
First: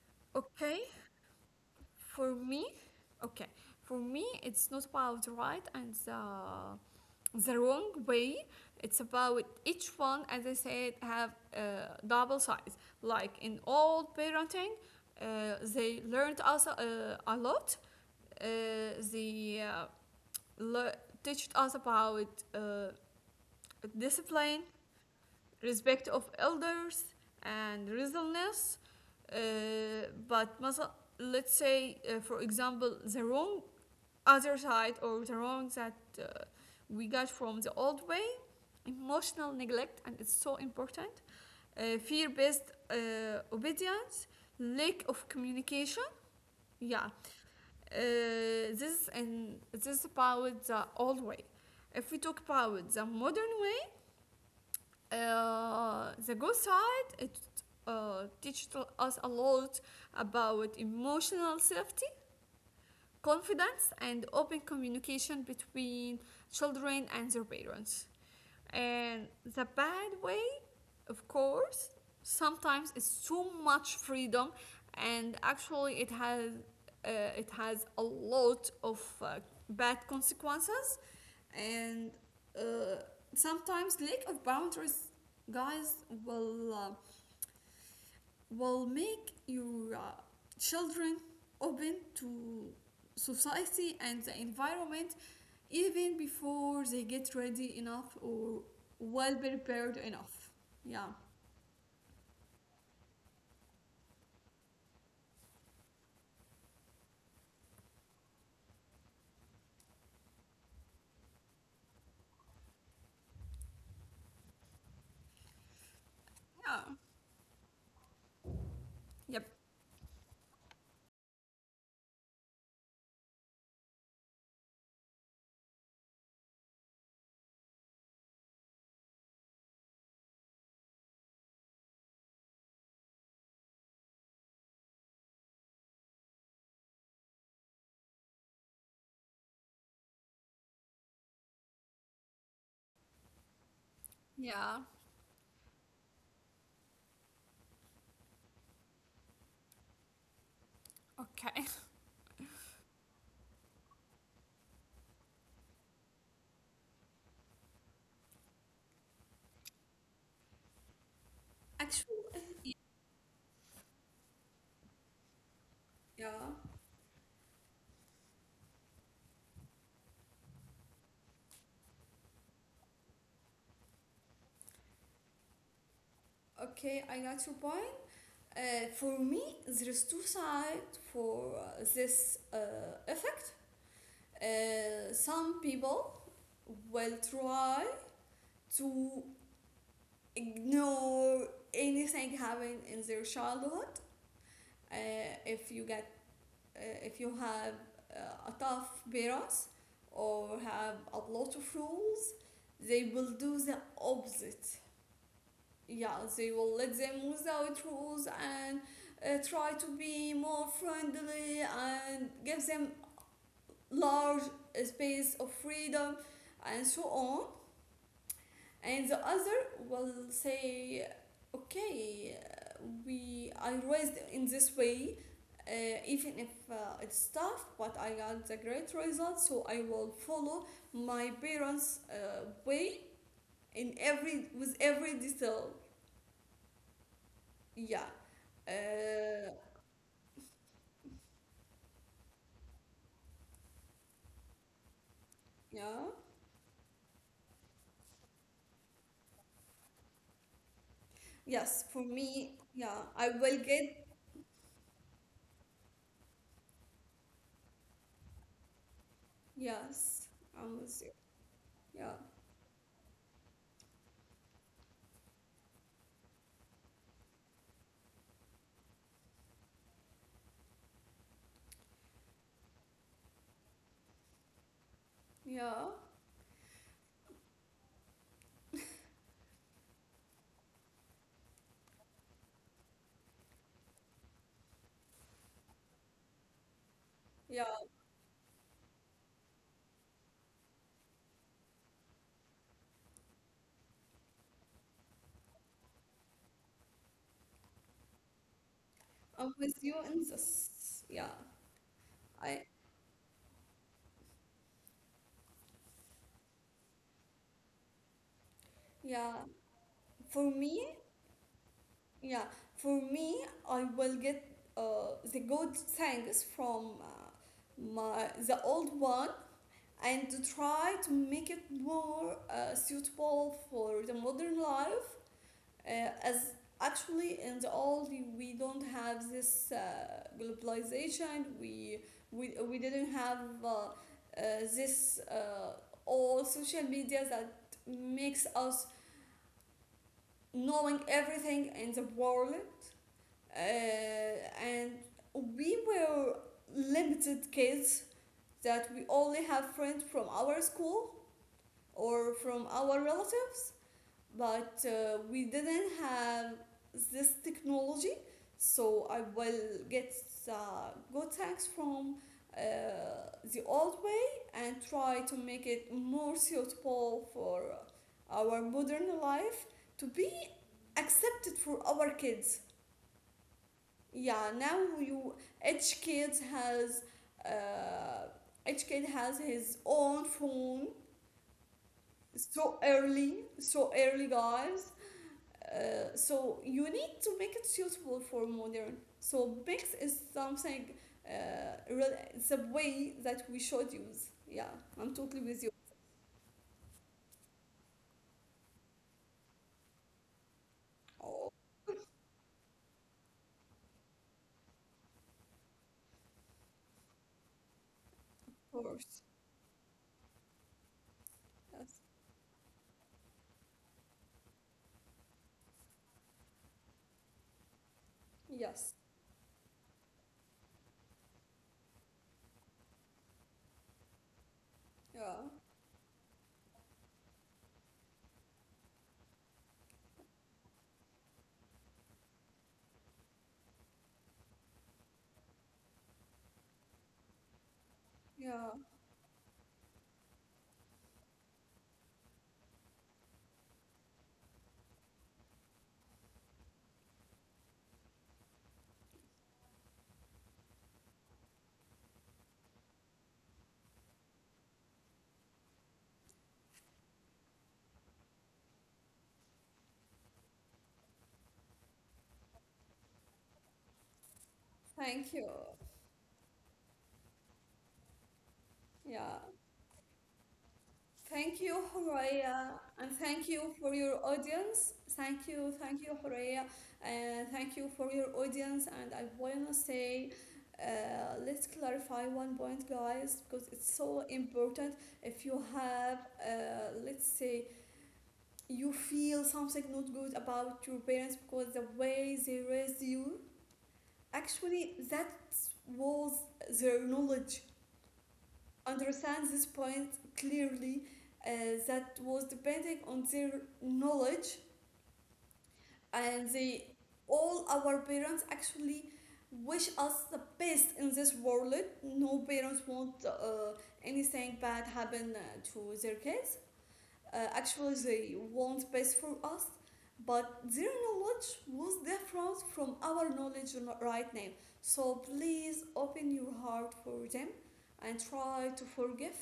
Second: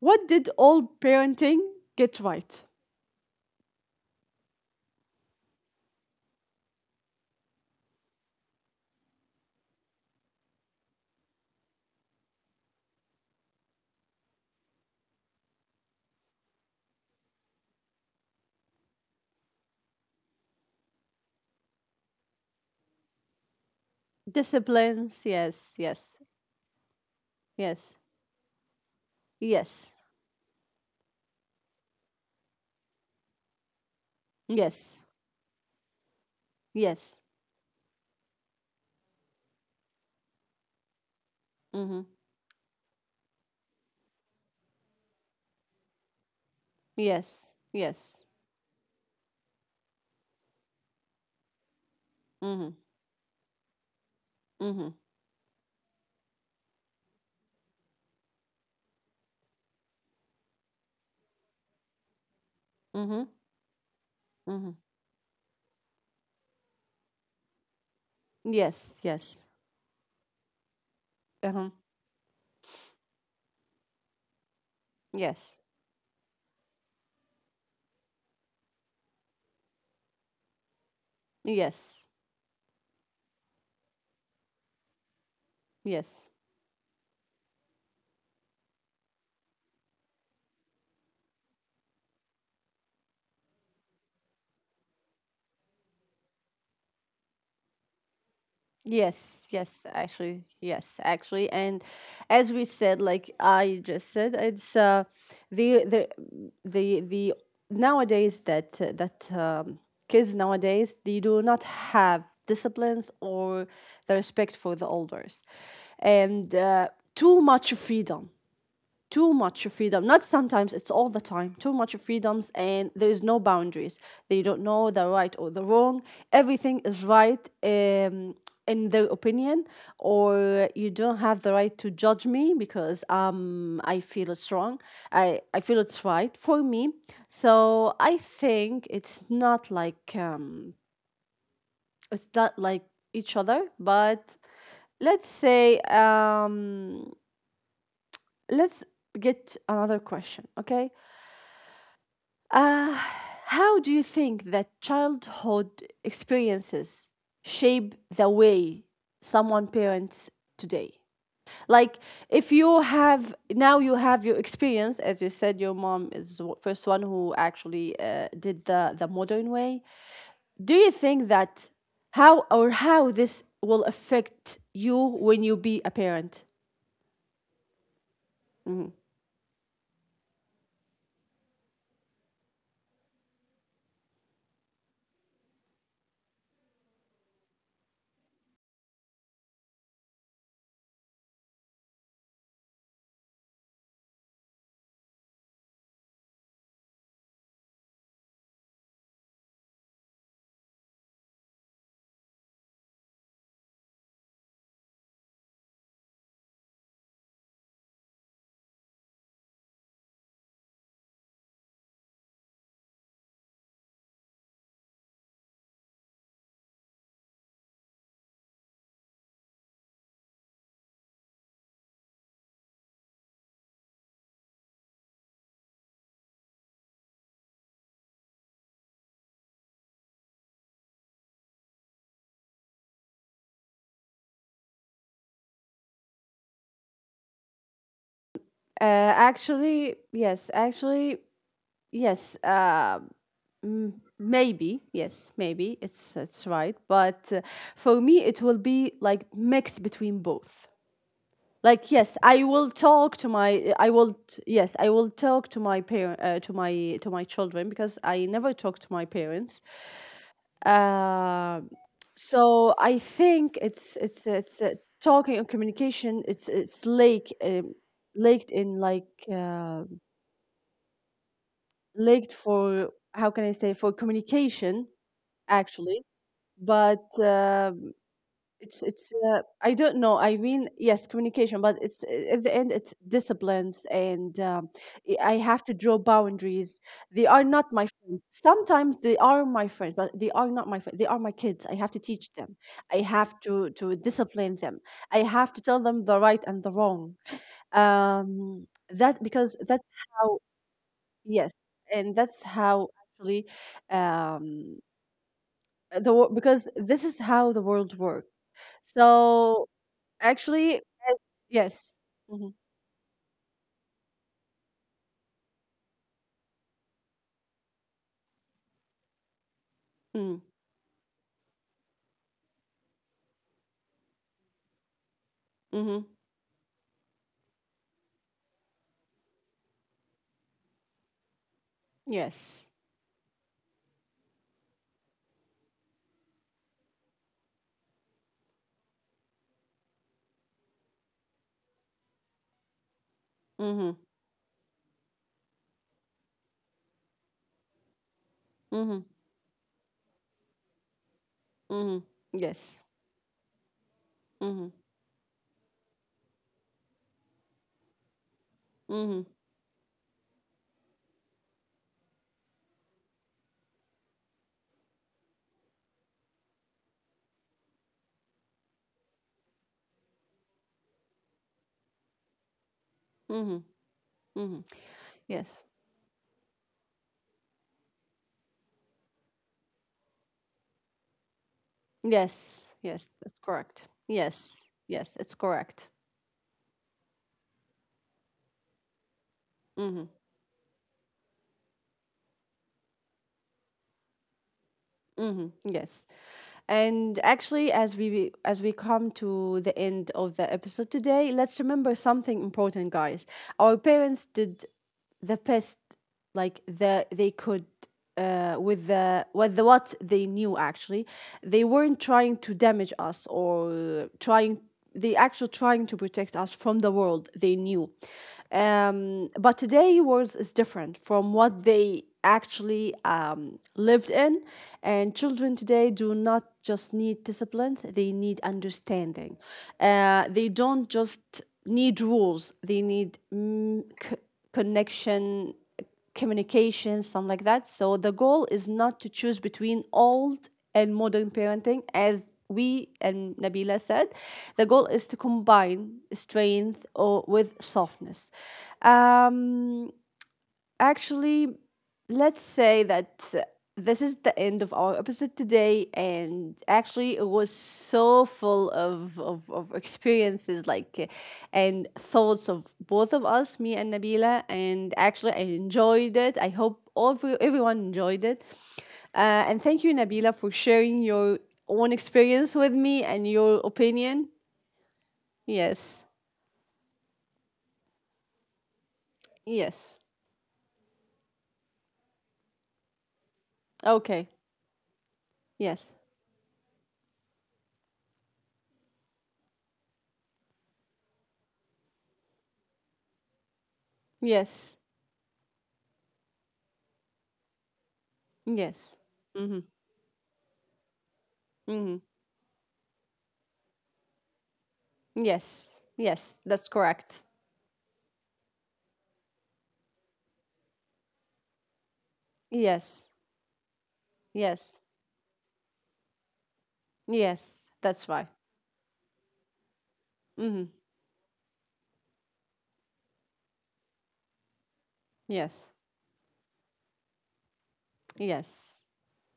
What did
Okay,
all parenting get
for
right?
me okay for me, it's not about right and the wrong way. It's about each one, as I said, have double sides. Like in old parenting, they learned us a lot. Uh, they uh, le- Teached us about discipline,
Disciplines, yes,
respect
yes,
of elders, and
yes,
reasonableness. Uh,
yes,
but let's say, for example, the wrong other side,
yes,
or the wrong that uh, we
yes,
got from the old way, emotional neglect, and it's so important,
mm-hmm.
fear based obedience, lack of communication. Yeah, uh,
Yes, yes,
this and this is about the old way. If we talk
mm-hmm.
about the modern way,
Mm-hmm.
the good side, it teaches us a lot about emotional safety,
Mm-hmm.
confidence, and open
Mm-hmm.
communication between children and their parents.
Yes,
And
yes,
the bad way, of
uh-huh.
course, sometimes it's too much freedom, and
Yes,
actually, uh, it has a lot of bad consequences,
yes,
and uh, sometimes lack of boundaries, guys,
yes.
will uh, will make your children open to society and the environment even before they get ready enough or well
Yes,
prepared enough.
yes,
Yeah.
actually, and as we said, like I just said, it's the the the nowadays that that kids nowadays they do not have disciplines or the respect for the elders, and
Yeah.
too much freedom, too
Yep.
much freedom, not sometimes, it's all the time, too much freedoms, and there is no boundaries, they don't know the right or the wrong, everything is right in their opinion. Or, you don't have the right to judge me because I feel it's wrong, I feel it's right for me. So I think it's not like each other. But
Yeah.
let's say let's get another question. Okay,
Okay.
how do you think that childhood experiences shape the way someone parents today? Like, if
Actually,
you have now, you have your experience, as you said, your mom is
yeah,
the first one who actually did the modern way. Do you think that how, or how this will affect you when you be a parent?
okay, I got your point. For me, there is two sides for this effect. Some people will try to ignore anything happening in their childhood. Uh, if you get, if you have a tough parents, or have a lot of rules, they will do the opposite. Yeah, they will let them without rules, and try to be more friendly, and give them large space of freedom and so on. And the other will say, okay, we I raised in this way, even if it's tough, but I got the great results, so I will follow my parents way in every, with every detail. yeah uh,
Actually, yes. Actually, yes, mm, maybe. Yes, maybe
Yeah.
it's right. But for me, it will be like mix between both.
Yes,
Like
for
yes, I
me,
will
yeah,
talk
I
to
will
my. I
get.
will yes, I will talk to my parent to my, to my children, because I never talk to my parents.
Yes, I'm with you.
Uh,
Yeah,
so I think it's talking and communication. It's like laked in, like laked for how can I say, for communication
yeah,
actually. But it's I don't know, I mean yes communication, but it's at the end it's disciplines and I have to draw boundaries. They are not
yeah,
my friends. Sometimes they are my friends, but they are not my friends, they are my kids. I have to teach them, I have to discipline them, I have to tell them the right and the wrong. That because
I'm
that's
with you in
how,
this. Yeah,
yes, and that's
I,
how actually um the because this is how the world works.
yeah,
So
for
actually,
me,
yes, mm-hmm,
yeah, For me, I will get the good things from my the old one, and
mm-hmm,
to try to make it more suitable for the modern life.
mm-hmm.
As Actually, in the old, we don't have this globalization. We we
Yes,
we didn't have uh, uh, this all social media that makes us knowing everything in the world,
mm-hmm,
and we were limited kids that we
mm-hmm,
only have friends from our school
mm-hmm.
or from
Yes,
our relatives,
mm-hmm,
but we didn't have this technology. So I
mm-hmm,
will get good tax from uh, the old way, and try to make it more suitable for our modern life, to be accepted for our kids.
mm-hmm,
Yeah
mm-hmm.
now you
Yes,
Each kid has uh, his own phone
yes,
so
yes.
early,
That's
so
correct.
early
Yes,
guys.
yes, it's correct.
So you need to make it suitable for modern. So mix
Mm-hmm,
is something real, it's a way that we should use. Yeah, I'm totally
mm-hmm.
with you.
Yes. And actually, as we, as we come to the end of the episode today,
Oh,
let's remember something important, guys. Our parents did the best like the they could
of
with
course.
the, with the what they knew, actually. They weren't
Yes.
trying to damage us or trying, they actually trying to protect us from the world they knew.
Yes.
But today world is different from what they actually lived in, and
Yeah.
children today do not just need discipline, they need understanding. They don't just need rules, they need mm, connection, communication, something like that. So the goal is
Yeah.
not to choose between old and modern parenting, as we and Nabila said. The goal is to combine strength or with softness. Um, Actually, let's say that this is the end of our episode today, and actually it was so full of experiences like and thoughts of both of us, me and Nabila, and
Thank
actually
you.
I enjoyed it. I hope all of you, everyone enjoyed it.
Yeah.
And thank you Nabila for sharing your
Thank you,
own experience
Horea,
with me
and
and
thank
your
you for your
opinion.
audience. Thank you, thank
Yes,
you, Horea, and thank you for your audience. And I wanna
yes,
say, let's clarify one point, guys, because it's so
okay,
important. If you
yes,
have, let's say, you feel something not good about your parents because the way they raised you,
yes,
actually, that was their knowledge.
yes,
Understand
mm-hmm.
this point clearly, uh,
Mm-hmm.
that was depending on their knowledge.
Yes, yes,
And
that's
they
correct.
All our parents actually wish us the best in this world. No parents
Yes,
want anything
yes,
bad happen to their kids.
yes,
Actually,
that's right.
they want best for us, but
Mm-hmm.
their knowledge was different from our knowledge right now. So
Yes,
please open your heart for them, and try to
yes,
forgive,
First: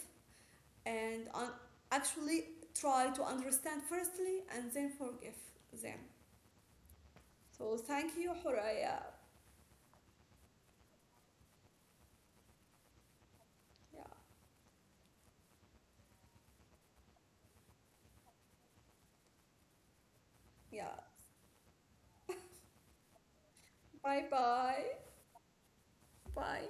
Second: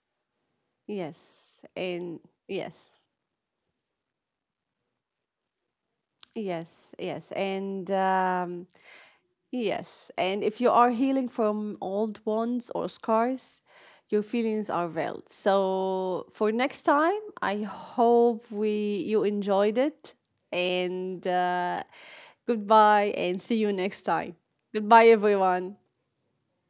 and un-
yes, and
actually
yes,
try to understand firstly, and then forgive them.
yes, yes,
So
and
thank you, Horaya.
yes. And if you are healing from old wounds or scars,
Yeah,
your feelings are valid. So for next time, I hope we you enjoyed it,
yeah.
and goodbye, and see you next
Bye
time.
bye.
Goodbye, everyone.
Bye.